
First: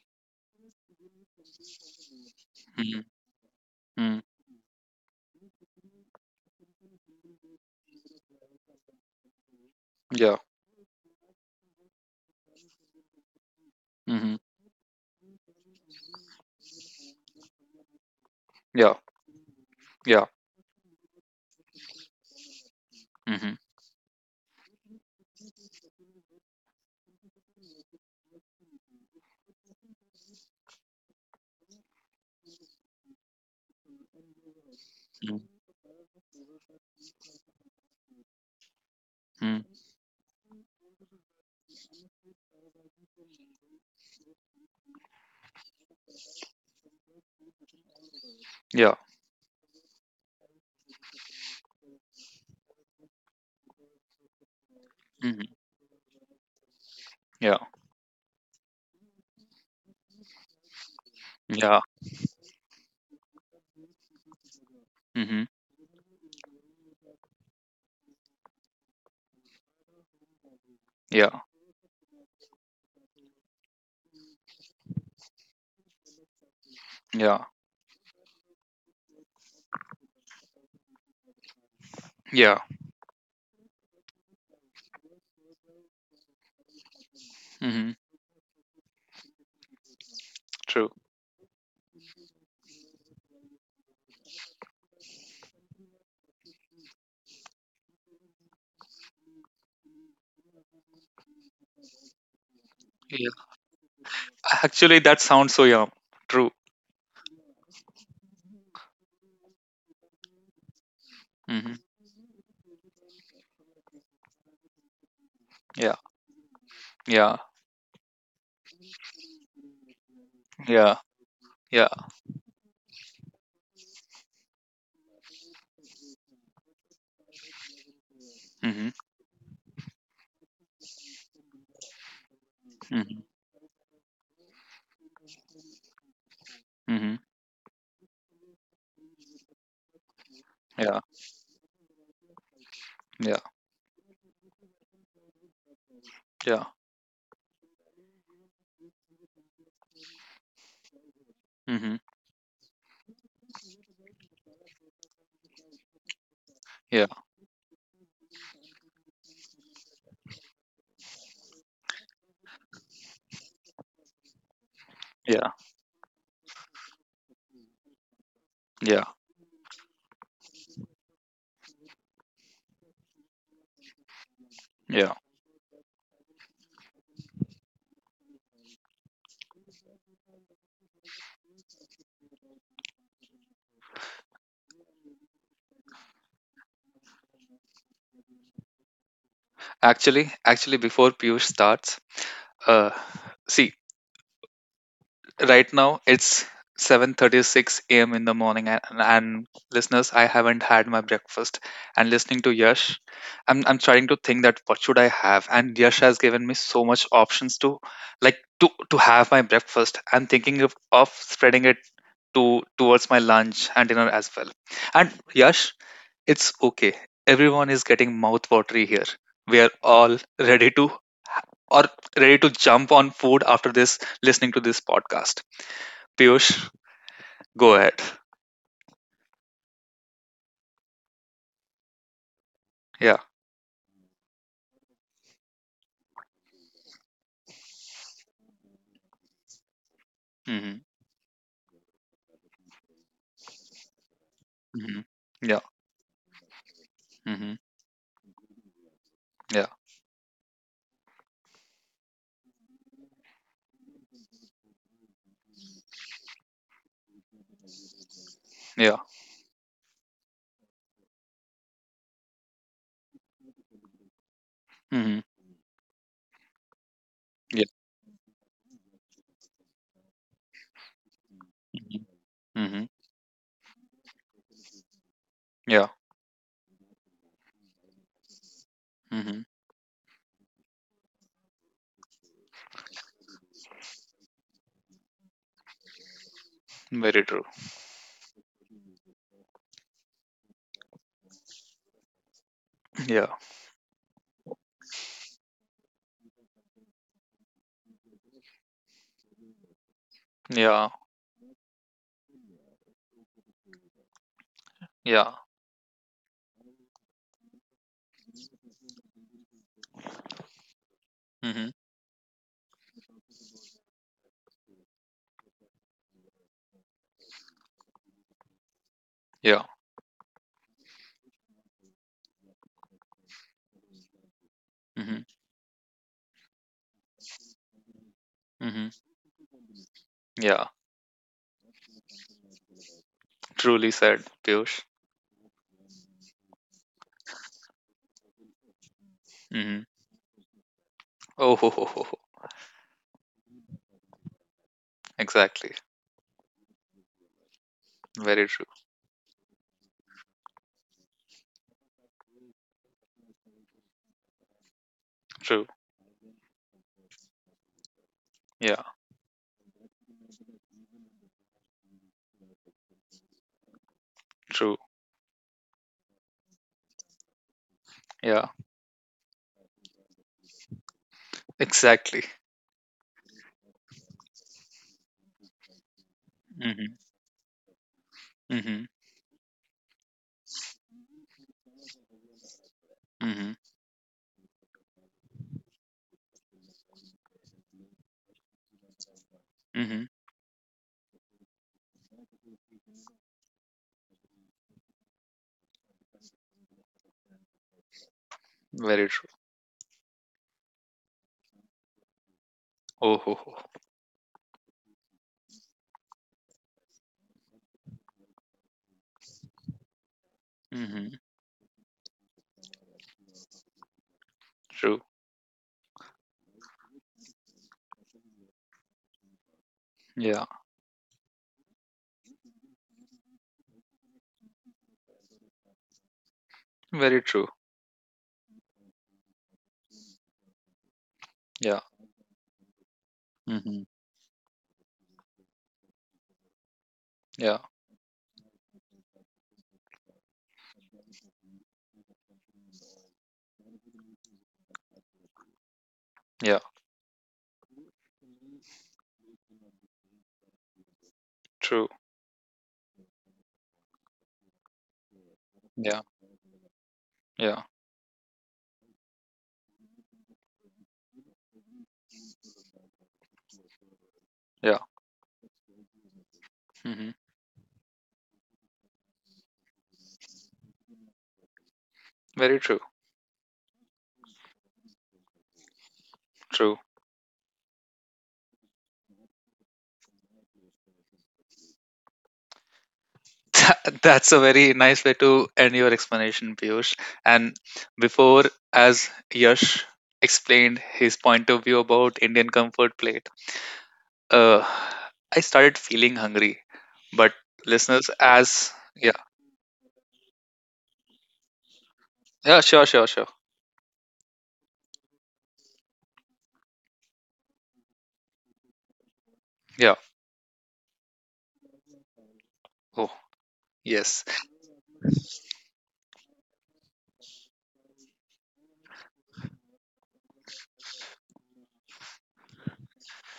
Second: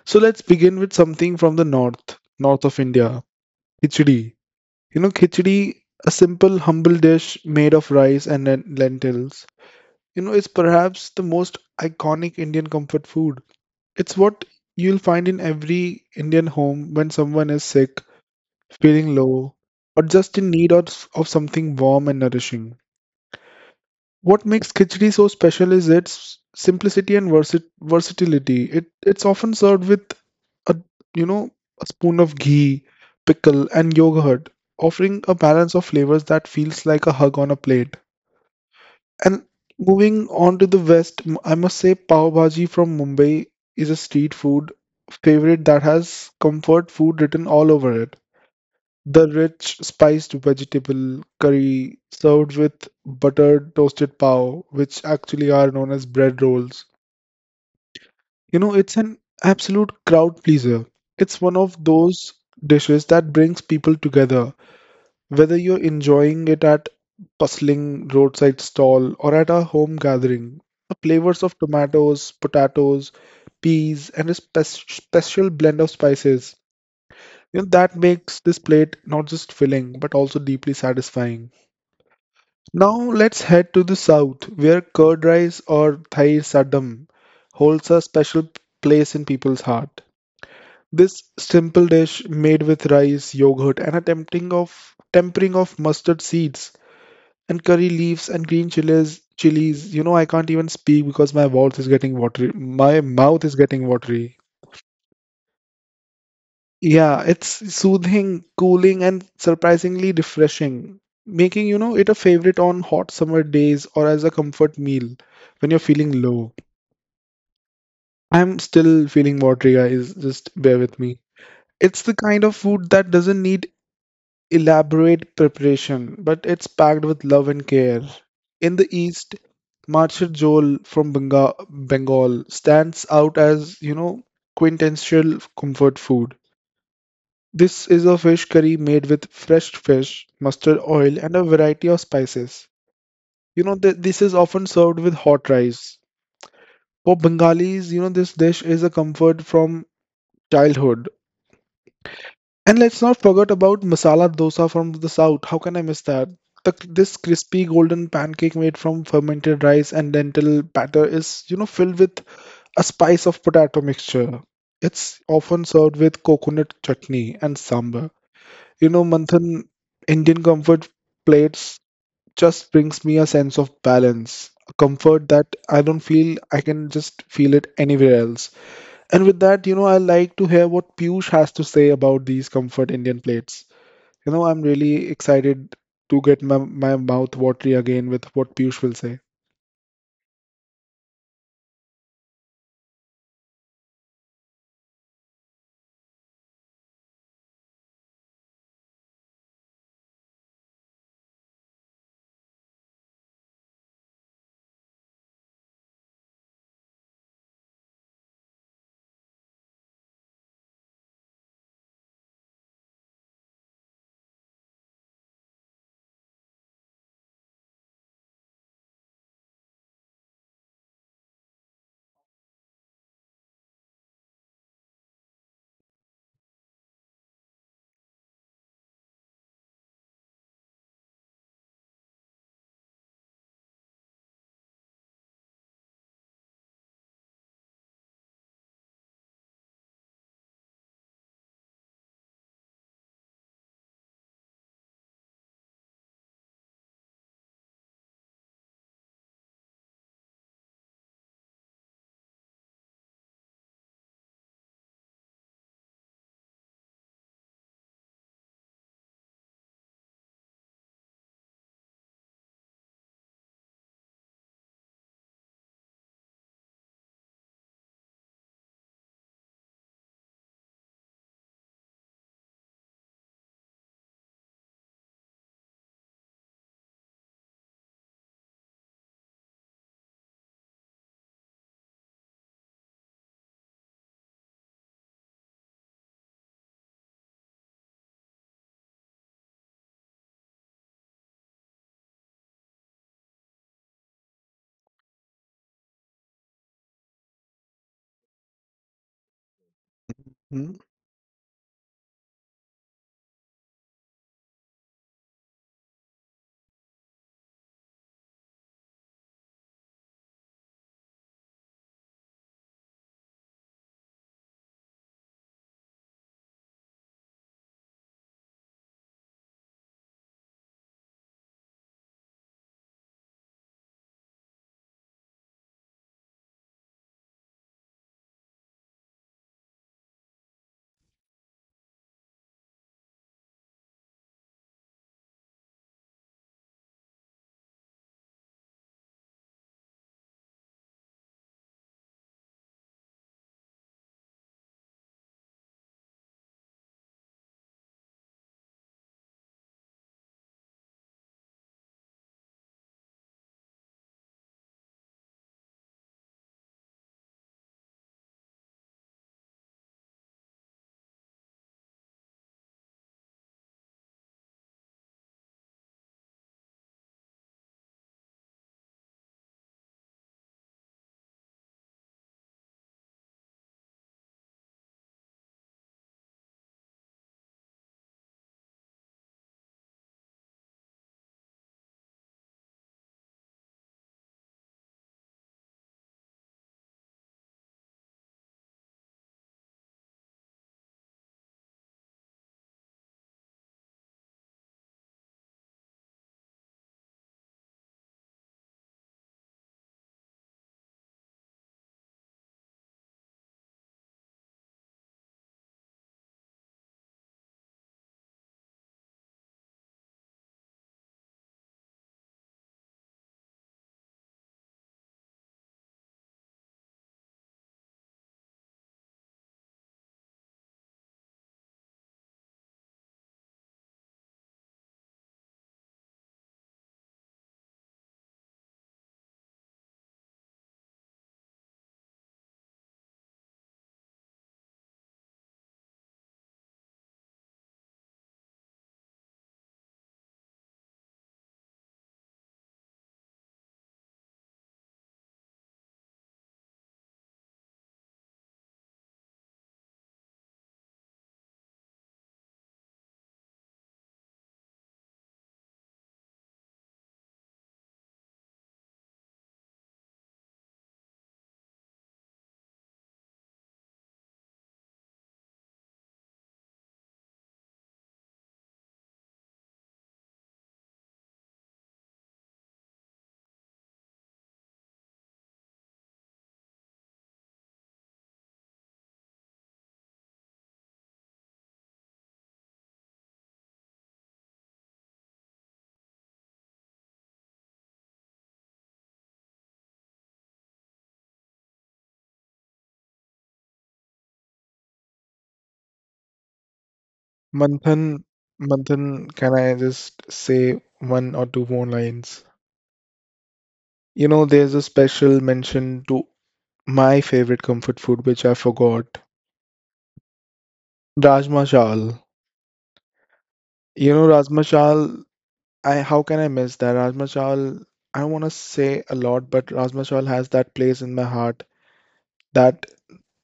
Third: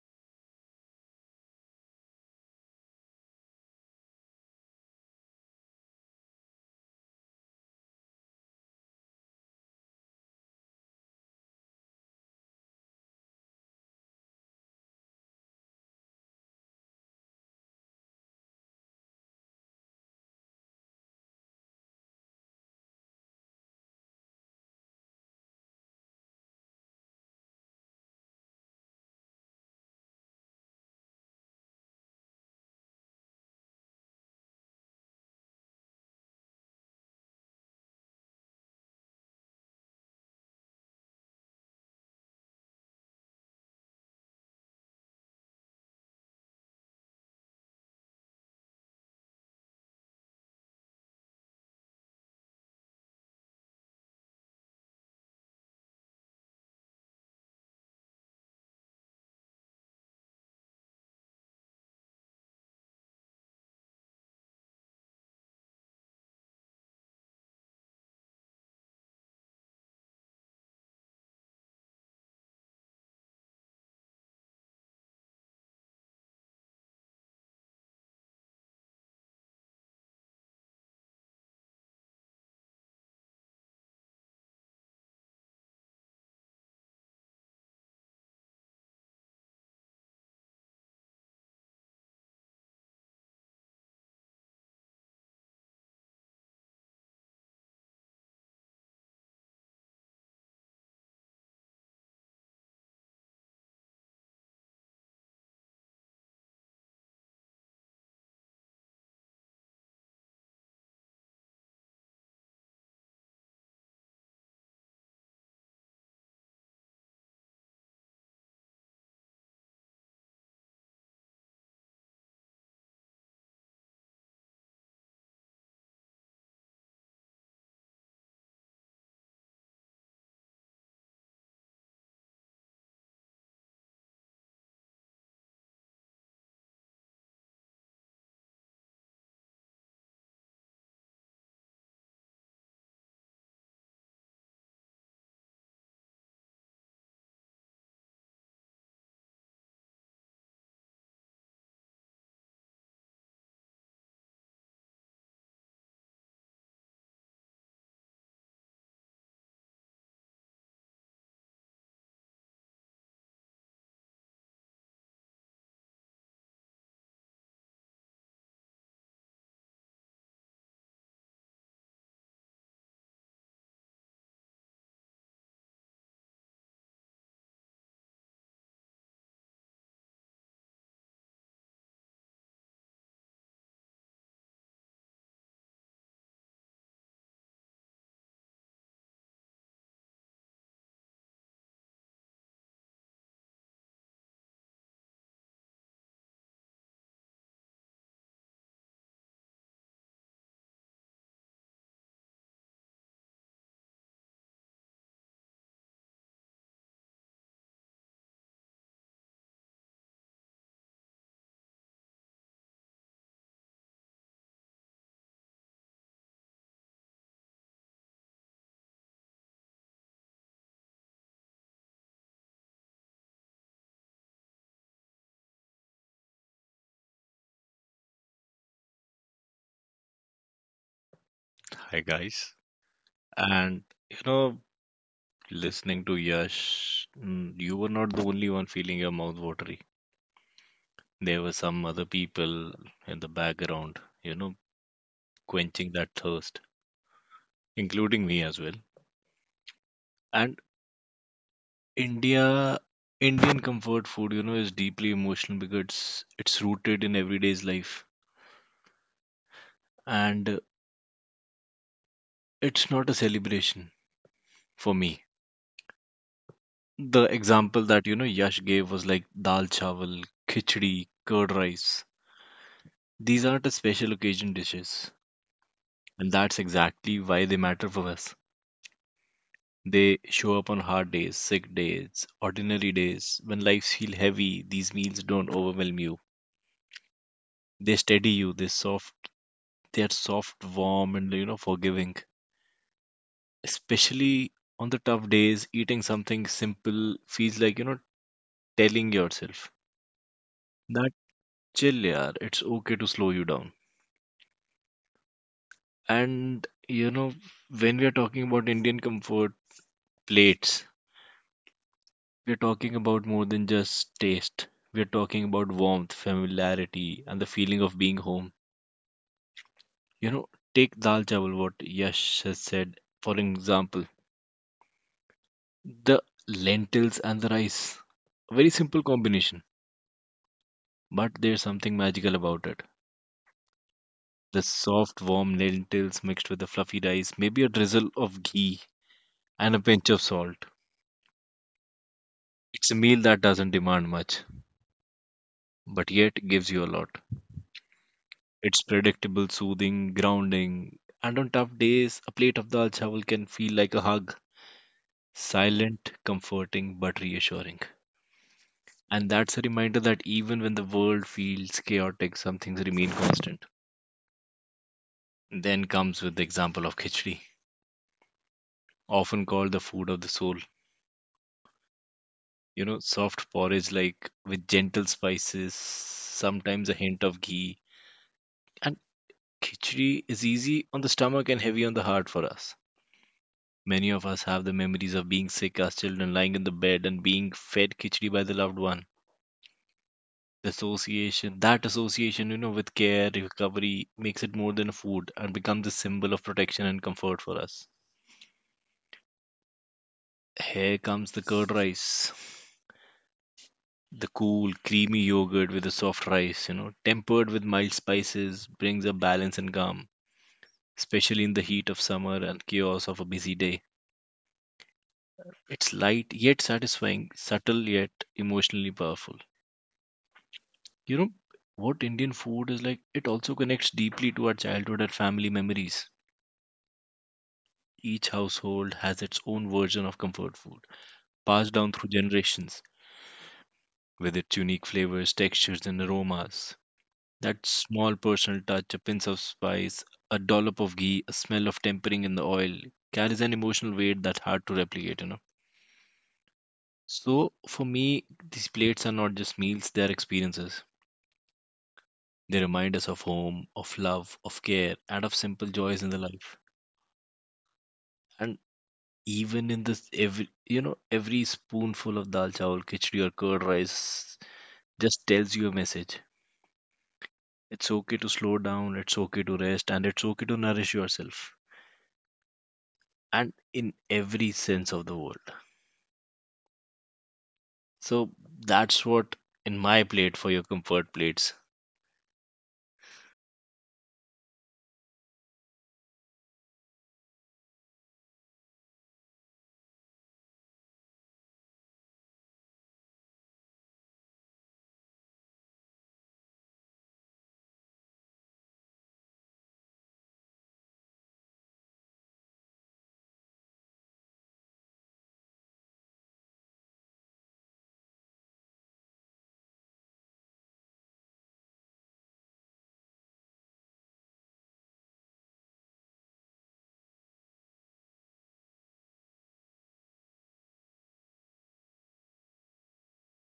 Speaker 3: So let's begin with something from the north of
Speaker 1: Hmm.
Speaker 3: India,
Speaker 1: Hmm.
Speaker 3: khichdi. Khichdi, a simple, humble dish made of rice and lentils
Speaker 1: Yeah.
Speaker 3: is perhaps the most iconic Indian comfort food. It's
Speaker 1: Hmm.
Speaker 3: what you'll find in every Indian home when someone is sick,
Speaker 1: Yeah.
Speaker 3: feeling low, or
Speaker 1: Yeah.
Speaker 3: just in need of something warm and nourishing.
Speaker 1: Hmm. Hmm.
Speaker 3: What makes khichdi so special is its simplicity and versatility. It's often served with a you know a spoon of ghee, pickle, and yogurt, offering a balance of flavors that feels like a hug on a plate. And
Speaker 1: Mm,
Speaker 3: moving on to the west, I must say pav bhaji from Mumbai is a street food favorite that has comfort food written all over it.
Speaker 1: yeah.
Speaker 3: The rich spiced vegetable curry served with buttered toasted pav, which actually
Speaker 1: Hmm.
Speaker 3: are known as bread rolls.
Speaker 1: Yeah.
Speaker 3: It's an absolute crowd pleaser. It's one
Speaker 1: Yeah.
Speaker 3: of those dishes that brings people together,
Speaker 1: Hmm.
Speaker 3: whether you're enjoying it at bustling roadside stall or at a home gathering. The
Speaker 1: Yeah.
Speaker 3: flavors of tomatoes, potatoes, peas, and a special blend of spices
Speaker 1: Yeah.
Speaker 3: that makes this plate not just filling but also deeply satisfying.
Speaker 1: Yeah.
Speaker 3: Now let's head to the south, where curd rice or Thai sadam holds
Speaker 1: Hmm.
Speaker 3: a special place in people's heart.
Speaker 1: True.
Speaker 3: This simple dish made with rice, yogurt, and a tempting of tempering of mustard seeds and curry leaves and green chilies. Chilies, I can't even speak because my mouth is getting watery. My
Speaker 1: Yeah.
Speaker 3: mouth is getting watery.
Speaker 1: Actually, that sounds so young. True.
Speaker 3: Yeah, it's soothing, cooling, and surprisingly refreshing, making
Speaker 1: Hmm.
Speaker 3: it a favorite on hot summer days or as a comfort meal when you're
Speaker 1: Yeah.
Speaker 3: feeling low.
Speaker 1: Yeah.
Speaker 3: I'm still feeling watery, guys. Just bear
Speaker 1: Yeah.
Speaker 3: with me.
Speaker 1: Yeah.
Speaker 3: It's the kind of food that doesn't need elaborate preparation, but it's packed with love and care. In the
Speaker 1: Hmm.
Speaker 3: East, Marchar Jol from Bengal stands
Speaker 1: Hmm.
Speaker 3: out as quintessential comfort food.
Speaker 1: Hmm.
Speaker 3: This is a fish curry made with fresh fish, mustard
Speaker 1: Yeah.
Speaker 3: oil, and a variety of spices.
Speaker 1: Yeah.
Speaker 3: This is often served with hot rice.
Speaker 1: Yeah.
Speaker 3: For Bengalis this dish is a comfort from childhood.
Speaker 1: Hmm.
Speaker 3: And let's not forget about masala dosa from the south. How can I miss that? The,
Speaker 1: Yeah.
Speaker 3: this crispy golden pancake made from fermented rice and lentil batter is, filled with a spice of potato mixture. It's
Speaker 1: Yeah,
Speaker 3: often served with coconut chutney and sambar.
Speaker 1: yeah,
Speaker 3: Manthan, Indian comfort plates just brings me a sense of balance, a
Speaker 1: yeah.
Speaker 3: comfort that I don't feel I can just feel it anywhere else. And with that, I like to hear what Piyush has to say about these comfort Indian plates. I'm really excited to get my mouth watery again with what Piyush will say.
Speaker 1: Actually, actually, before Piyush starts, uh, see, right now it's 7:36 a.m. in the morning, and listeners, I haven't had my breakfast. And listening to Yash, I'm trying to think that what should I have? And Yash has given me so much options to, like, to have my breakfast. I'm thinking of spreading it to towards my lunch and dinner as well. And Yash, it's okay. Everyone is getting mouth watery here. We are all ready to, or ready to jump on food after this, listening to this podcast. Piyush, go ahead.
Speaker 2: Hi guys,
Speaker 1: Yeah.
Speaker 2: and you know, listening to Yash, mm, you were not the only one feeling your mouth watery.
Speaker 1: Hmm.
Speaker 2: There were some other people in the background, you know,
Speaker 1: Hmm. Yeah.
Speaker 2: quenching that thirst,
Speaker 1: Hmm.
Speaker 2: including me as well.
Speaker 1: Yeah.
Speaker 2: And India Indian comfort food, you know, is deeply emotional because it's rooted in everyday's life
Speaker 1: Yeah.
Speaker 2: and it's not a celebration for
Speaker 1: Hmm.
Speaker 2: me. The
Speaker 1: Yeah.
Speaker 2: example that, you know, Yash gave was like dal chawal, khichdi, curd rice.
Speaker 1: Hmm.
Speaker 2: These aren't a special occasion dishes,
Speaker 1: Yeah.
Speaker 2: and that's exactly why they matter for us.
Speaker 1: Hmm.
Speaker 2: They show up on hard days, sick days, ordinary days. When lives feel heavy, these meals don't overwhelm you.
Speaker 1: Very true.
Speaker 2: They steady you. They're soft, warm, and you know forgiving.
Speaker 1: Yeah.
Speaker 2: Especially on the tough days, eating something simple feels like you know telling yourself
Speaker 3: Hmm?
Speaker 1: Yeah.
Speaker 2: that chill, yaar. It's okay to slow you down.
Speaker 1: Yeah.
Speaker 2: And you know when we are talking about Indian comfort plates,
Speaker 1: Hmm.
Speaker 2: we are talking about more than just taste. We are talking about warmth, familiarity, and the feeling of being home.
Speaker 1: Yeah.
Speaker 2: You know, take dal chawal, what Yash has said. For example,
Speaker 1: Hmm.
Speaker 2: the lentils and the rice. Very
Speaker 1: Hmm.
Speaker 2: simple combination,
Speaker 1: Yeah.
Speaker 2: but there's something magical about it.
Speaker 1: Truly said,
Speaker 2: The
Speaker 1: Piyush.
Speaker 2: soft, warm lentils mixed with the fluffy rice, maybe a drizzle of ghee and a
Speaker 1: Hmm.
Speaker 2: pinch of salt.
Speaker 1: Oh, ho, ho, ho, ho.
Speaker 2: It's a meal that doesn't demand much,
Speaker 1: Exactly.
Speaker 2: but yet gives you a lot.
Speaker 1: Very true.
Speaker 2: It's predictable, soothing, grounding, and on tough days, a plate of dal chawal can feel like a hug.
Speaker 1: True.
Speaker 2: Silent, comforting, but reassuring.
Speaker 1: Yeah.
Speaker 2: And that's a reminder that even when the world feels chaotic, some things remain constant.
Speaker 1: True.
Speaker 2: Then comes with the example of khichdi,
Speaker 1: Yeah.
Speaker 2: often called the food of the soul.
Speaker 1: Exactly.
Speaker 2: You know, soft porridge like with gentle spices, sometimes a
Speaker 1: Mhm,
Speaker 2: hint of ghee.
Speaker 1: mhm,
Speaker 2: And khichdi is easy on the stomach and heavy on the heart for us.
Speaker 1: mhm,
Speaker 2: Many of us have the memories of being sick as children, lying in the bed and being fed khichdi by the loved one.
Speaker 1: mhm.
Speaker 2: That association, you know, with care, recovery, makes it more than a food and becomes a symbol of protection and comfort for us.
Speaker 1: Very true.
Speaker 2: Here comes the curd rice.
Speaker 1: Oh, ho, ho.
Speaker 2: The cool, creamy yogurt with the soft rice, you know, tempered with mild spices, brings a balance and calm,
Speaker 1: Mhm.
Speaker 2: especially in the heat of summer and chaos of a busy day.
Speaker 1: True.
Speaker 2: It's light yet satisfying, subtle yet emotionally powerful.
Speaker 1: Yeah.
Speaker 2: You know, what Indian food is like, it also connects deeply to our childhood and family memories.
Speaker 1: Very true.
Speaker 2: Each household has its own version of comfort food, passed
Speaker 1: Yeah.
Speaker 2: down through generations,
Speaker 1: Mhm.
Speaker 2: with its unique flavors, textures, and aromas.
Speaker 1: Yeah.
Speaker 2: That small personal touch, a pinch of spice, a dollop of ghee, a smell of tempering in the oil carries an emotional weight that's hard to replicate, you know.
Speaker 1: Yeah.
Speaker 2: So for me, these plates are not just meals, they are experiences.
Speaker 1: True.
Speaker 2: They remind us of home, of love, of care, and of simple joys
Speaker 1: Yeah.
Speaker 2: in the life.
Speaker 1: Yeah.
Speaker 2: And even in this every you know, every spoonful of dal chawal, khichdi or curd rice
Speaker 1: Yeah.
Speaker 2: just tells you a message.
Speaker 1: Mhm.
Speaker 2: It's okay to slow down, it's okay to rest, and it's okay to nourish yourself,
Speaker 1: Very true.
Speaker 2: and in every sense of the world.
Speaker 1: True.
Speaker 2: So that's what in my plate for your comfort plates.
Speaker 1: [laughs] That's a very nice way to end your explanation, Piyush. And before, as Yash explained his point of view about Indian comfort plate, uh, I started feeling hungry. But listeners,
Speaker 3: Manthan,
Speaker 1: as yeah,
Speaker 3: Can I just say one or two more lines?
Speaker 1: yeah, sure, sure, sure.
Speaker 3: There's a special mention to my favorite comfort food, which I forgot,
Speaker 1: Yeah.
Speaker 3: Rajma Chawal.
Speaker 1: Oh, yes.
Speaker 3: Rajma Chawal, I how can I miss that? Rajma Chawal, I don't want to say a lot, but Rajma Chawal has that place in my heart that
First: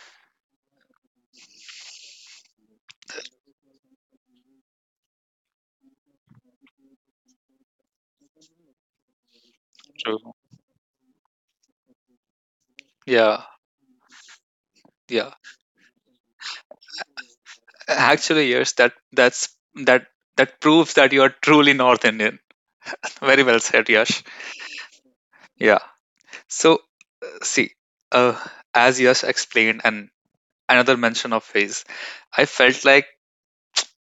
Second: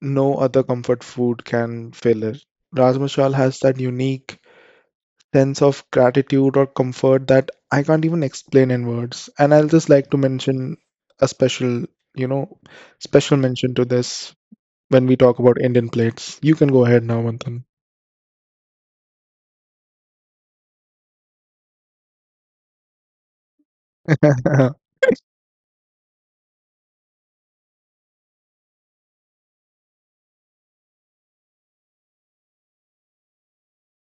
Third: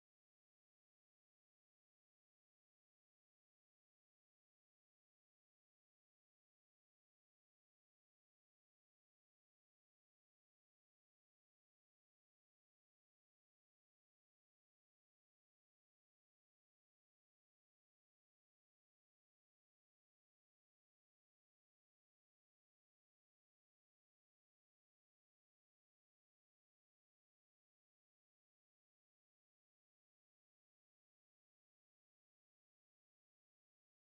Speaker 3: no other comfort food can fill it. Rajma Chawal has that unique sense of gratitude or comfort that I can't even explain in words. And I'll just like to
Speaker 1: True.
Speaker 3: mention a you know, special
Speaker 1: Yeah.
Speaker 3: mention to this when we
Speaker 1: Yeah.
Speaker 3: talk about Indian plates. You can go ahead now, Manthan.
Speaker 1: Actually, yes, that that proves that you are truly North Indian. Very well said, Yash.
Speaker 3: [laughs]
Speaker 1: Yeah. So see, uh, as Yash explained, and another mention of his, I felt like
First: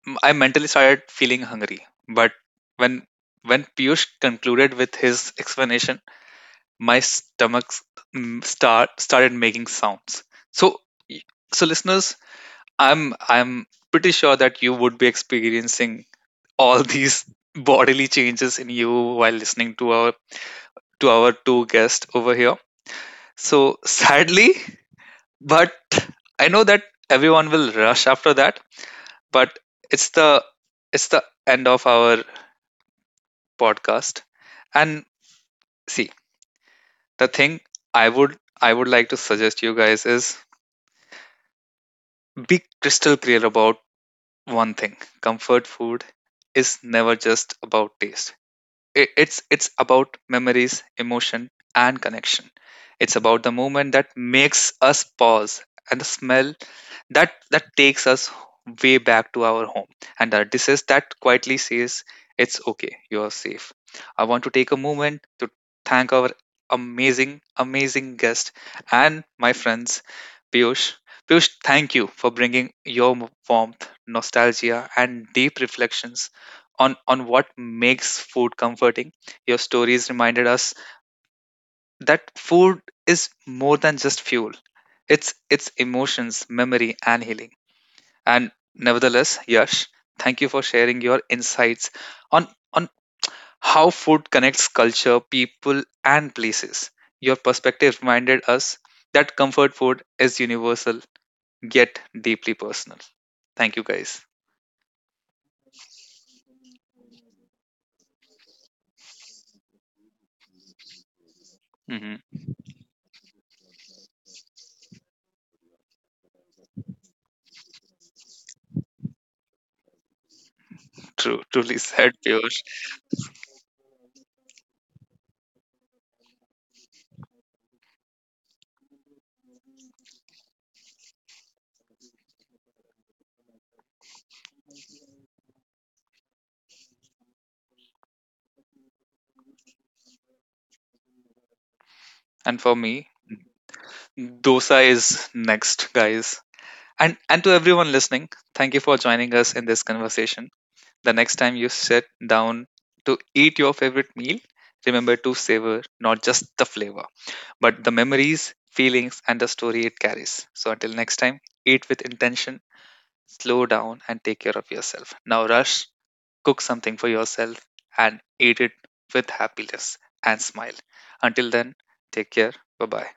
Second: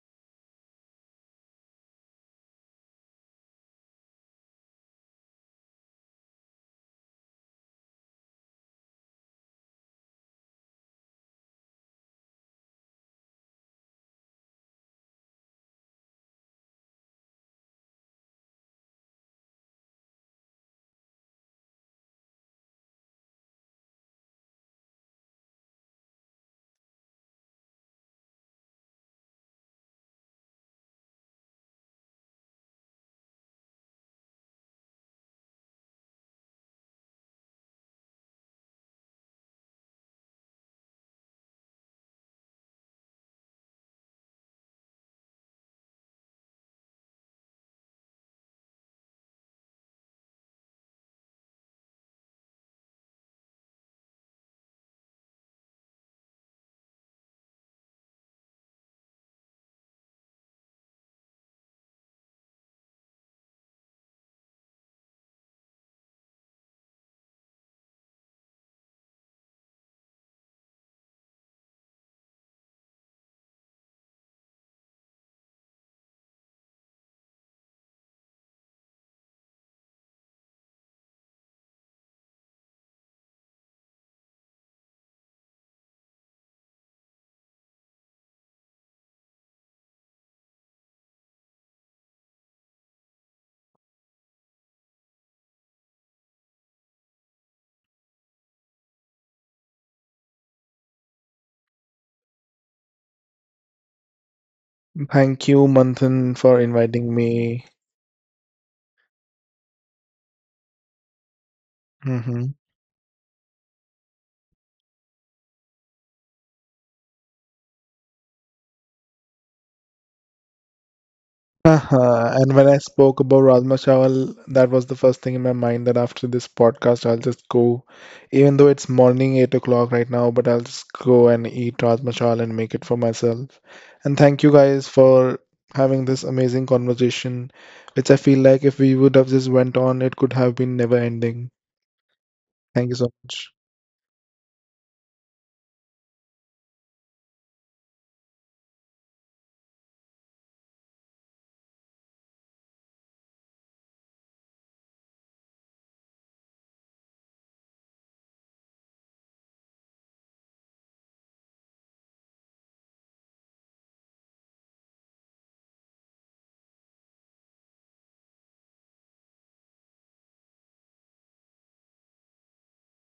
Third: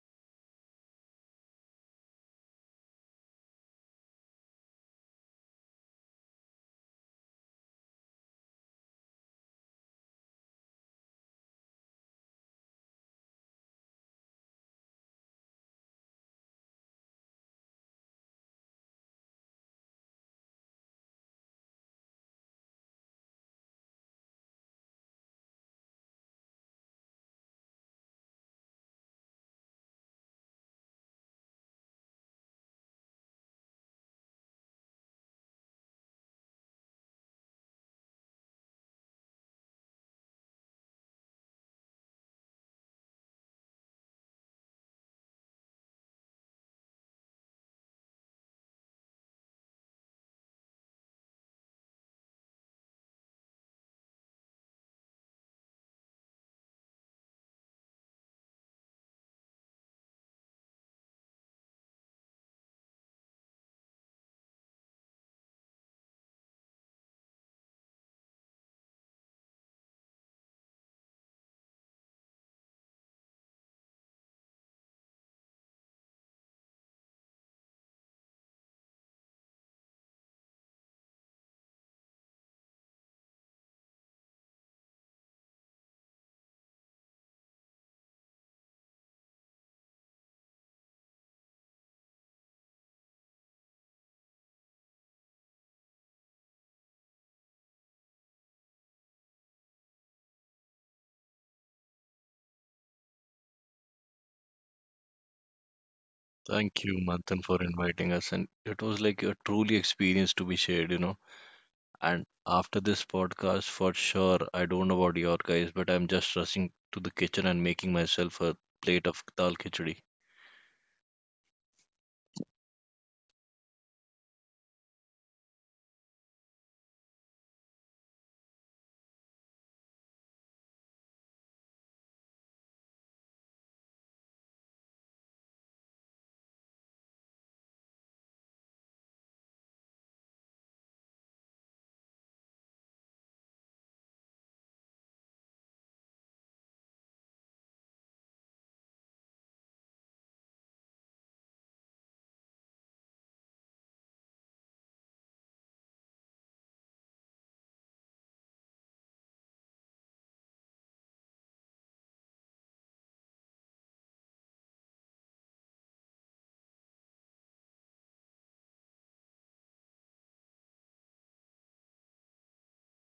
Speaker 1: I mentally started feeling hungry. But when when Piyush concluded with his explanation, my stomach s- mm, start started making sounds. So, y- so listeners, I'm pretty sure that you would be experiencing all [laughs] these bodily changes in you while listening to our two guests over here. So sadly, but I know that everyone will rush after that, but it's the end of our podcast. And see, the thing I would like to suggest you guys is, be crystal clear about one thing. Comfort food is never just about taste. It's about memories, emotion, and connection. It's about the moment that makes us pause, and the smell that takes us way back to our home, and the disease that quietly says it's okay, you are safe. I want to take a moment to thank our amazing amazing guest and my friends Piyush. Thank you for bringing your warmth, nostalgia, and deep reflections on what makes food comforting. Your stories reminded us that food is more than just fuel. It's emotions, memory, and healing. And nevertheless, Yash, thank you for sharing your insights on how food connects culture, people, and places. Your perspective reminded us that comfort food is universal yet deeply personal. Thank you, guys.
Speaker 3: Thank you, Manthan, for
Speaker 2: Thank you,
Speaker 3: inviting
Speaker 2: Manthan, for
Speaker 3: me.
Speaker 2: inviting us. And it was like a truly experience to be shared, you know. And
Speaker 1: Hmm.
Speaker 3: Hmm.
Speaker 2: after this podcast, for sure, I don't know about your guys, but I'm just rushing to the kitchen and making myself a plate of dal khichdi.
Speaker 1: True, truly said,
Speaker 3: Uh-huh. And
Speaker 1: Piyush.
Speaker 3: when I spoke about Rajma Chawal, that was the first thing in my mind that after this podcast, I'll just go, even though it's morning, 8 o'clock right now, but I'll just go and eat Rajma Chawal and make it for myself. And thank you guys for having this amazing conversation, which I feel like if we would have just went on, it could have been never ending.
Speaker 1: And for
Speaker 3: Thank you
Speaker 1: me,
Speaker 3: so much.
Speaker 1: Dosa is next, guys. And to everyone listening, thank you for joining us in this conversation. The next time you sit down to eat your favorite meal, remember to savor not just the flavor, but the memories, feelings, and the story it carries. So until next time, eat with intention, slow down, and take care of yourself. Now rush, cook something for yourself, and eat it with happiness and smile. Until then, take care. Bye bye.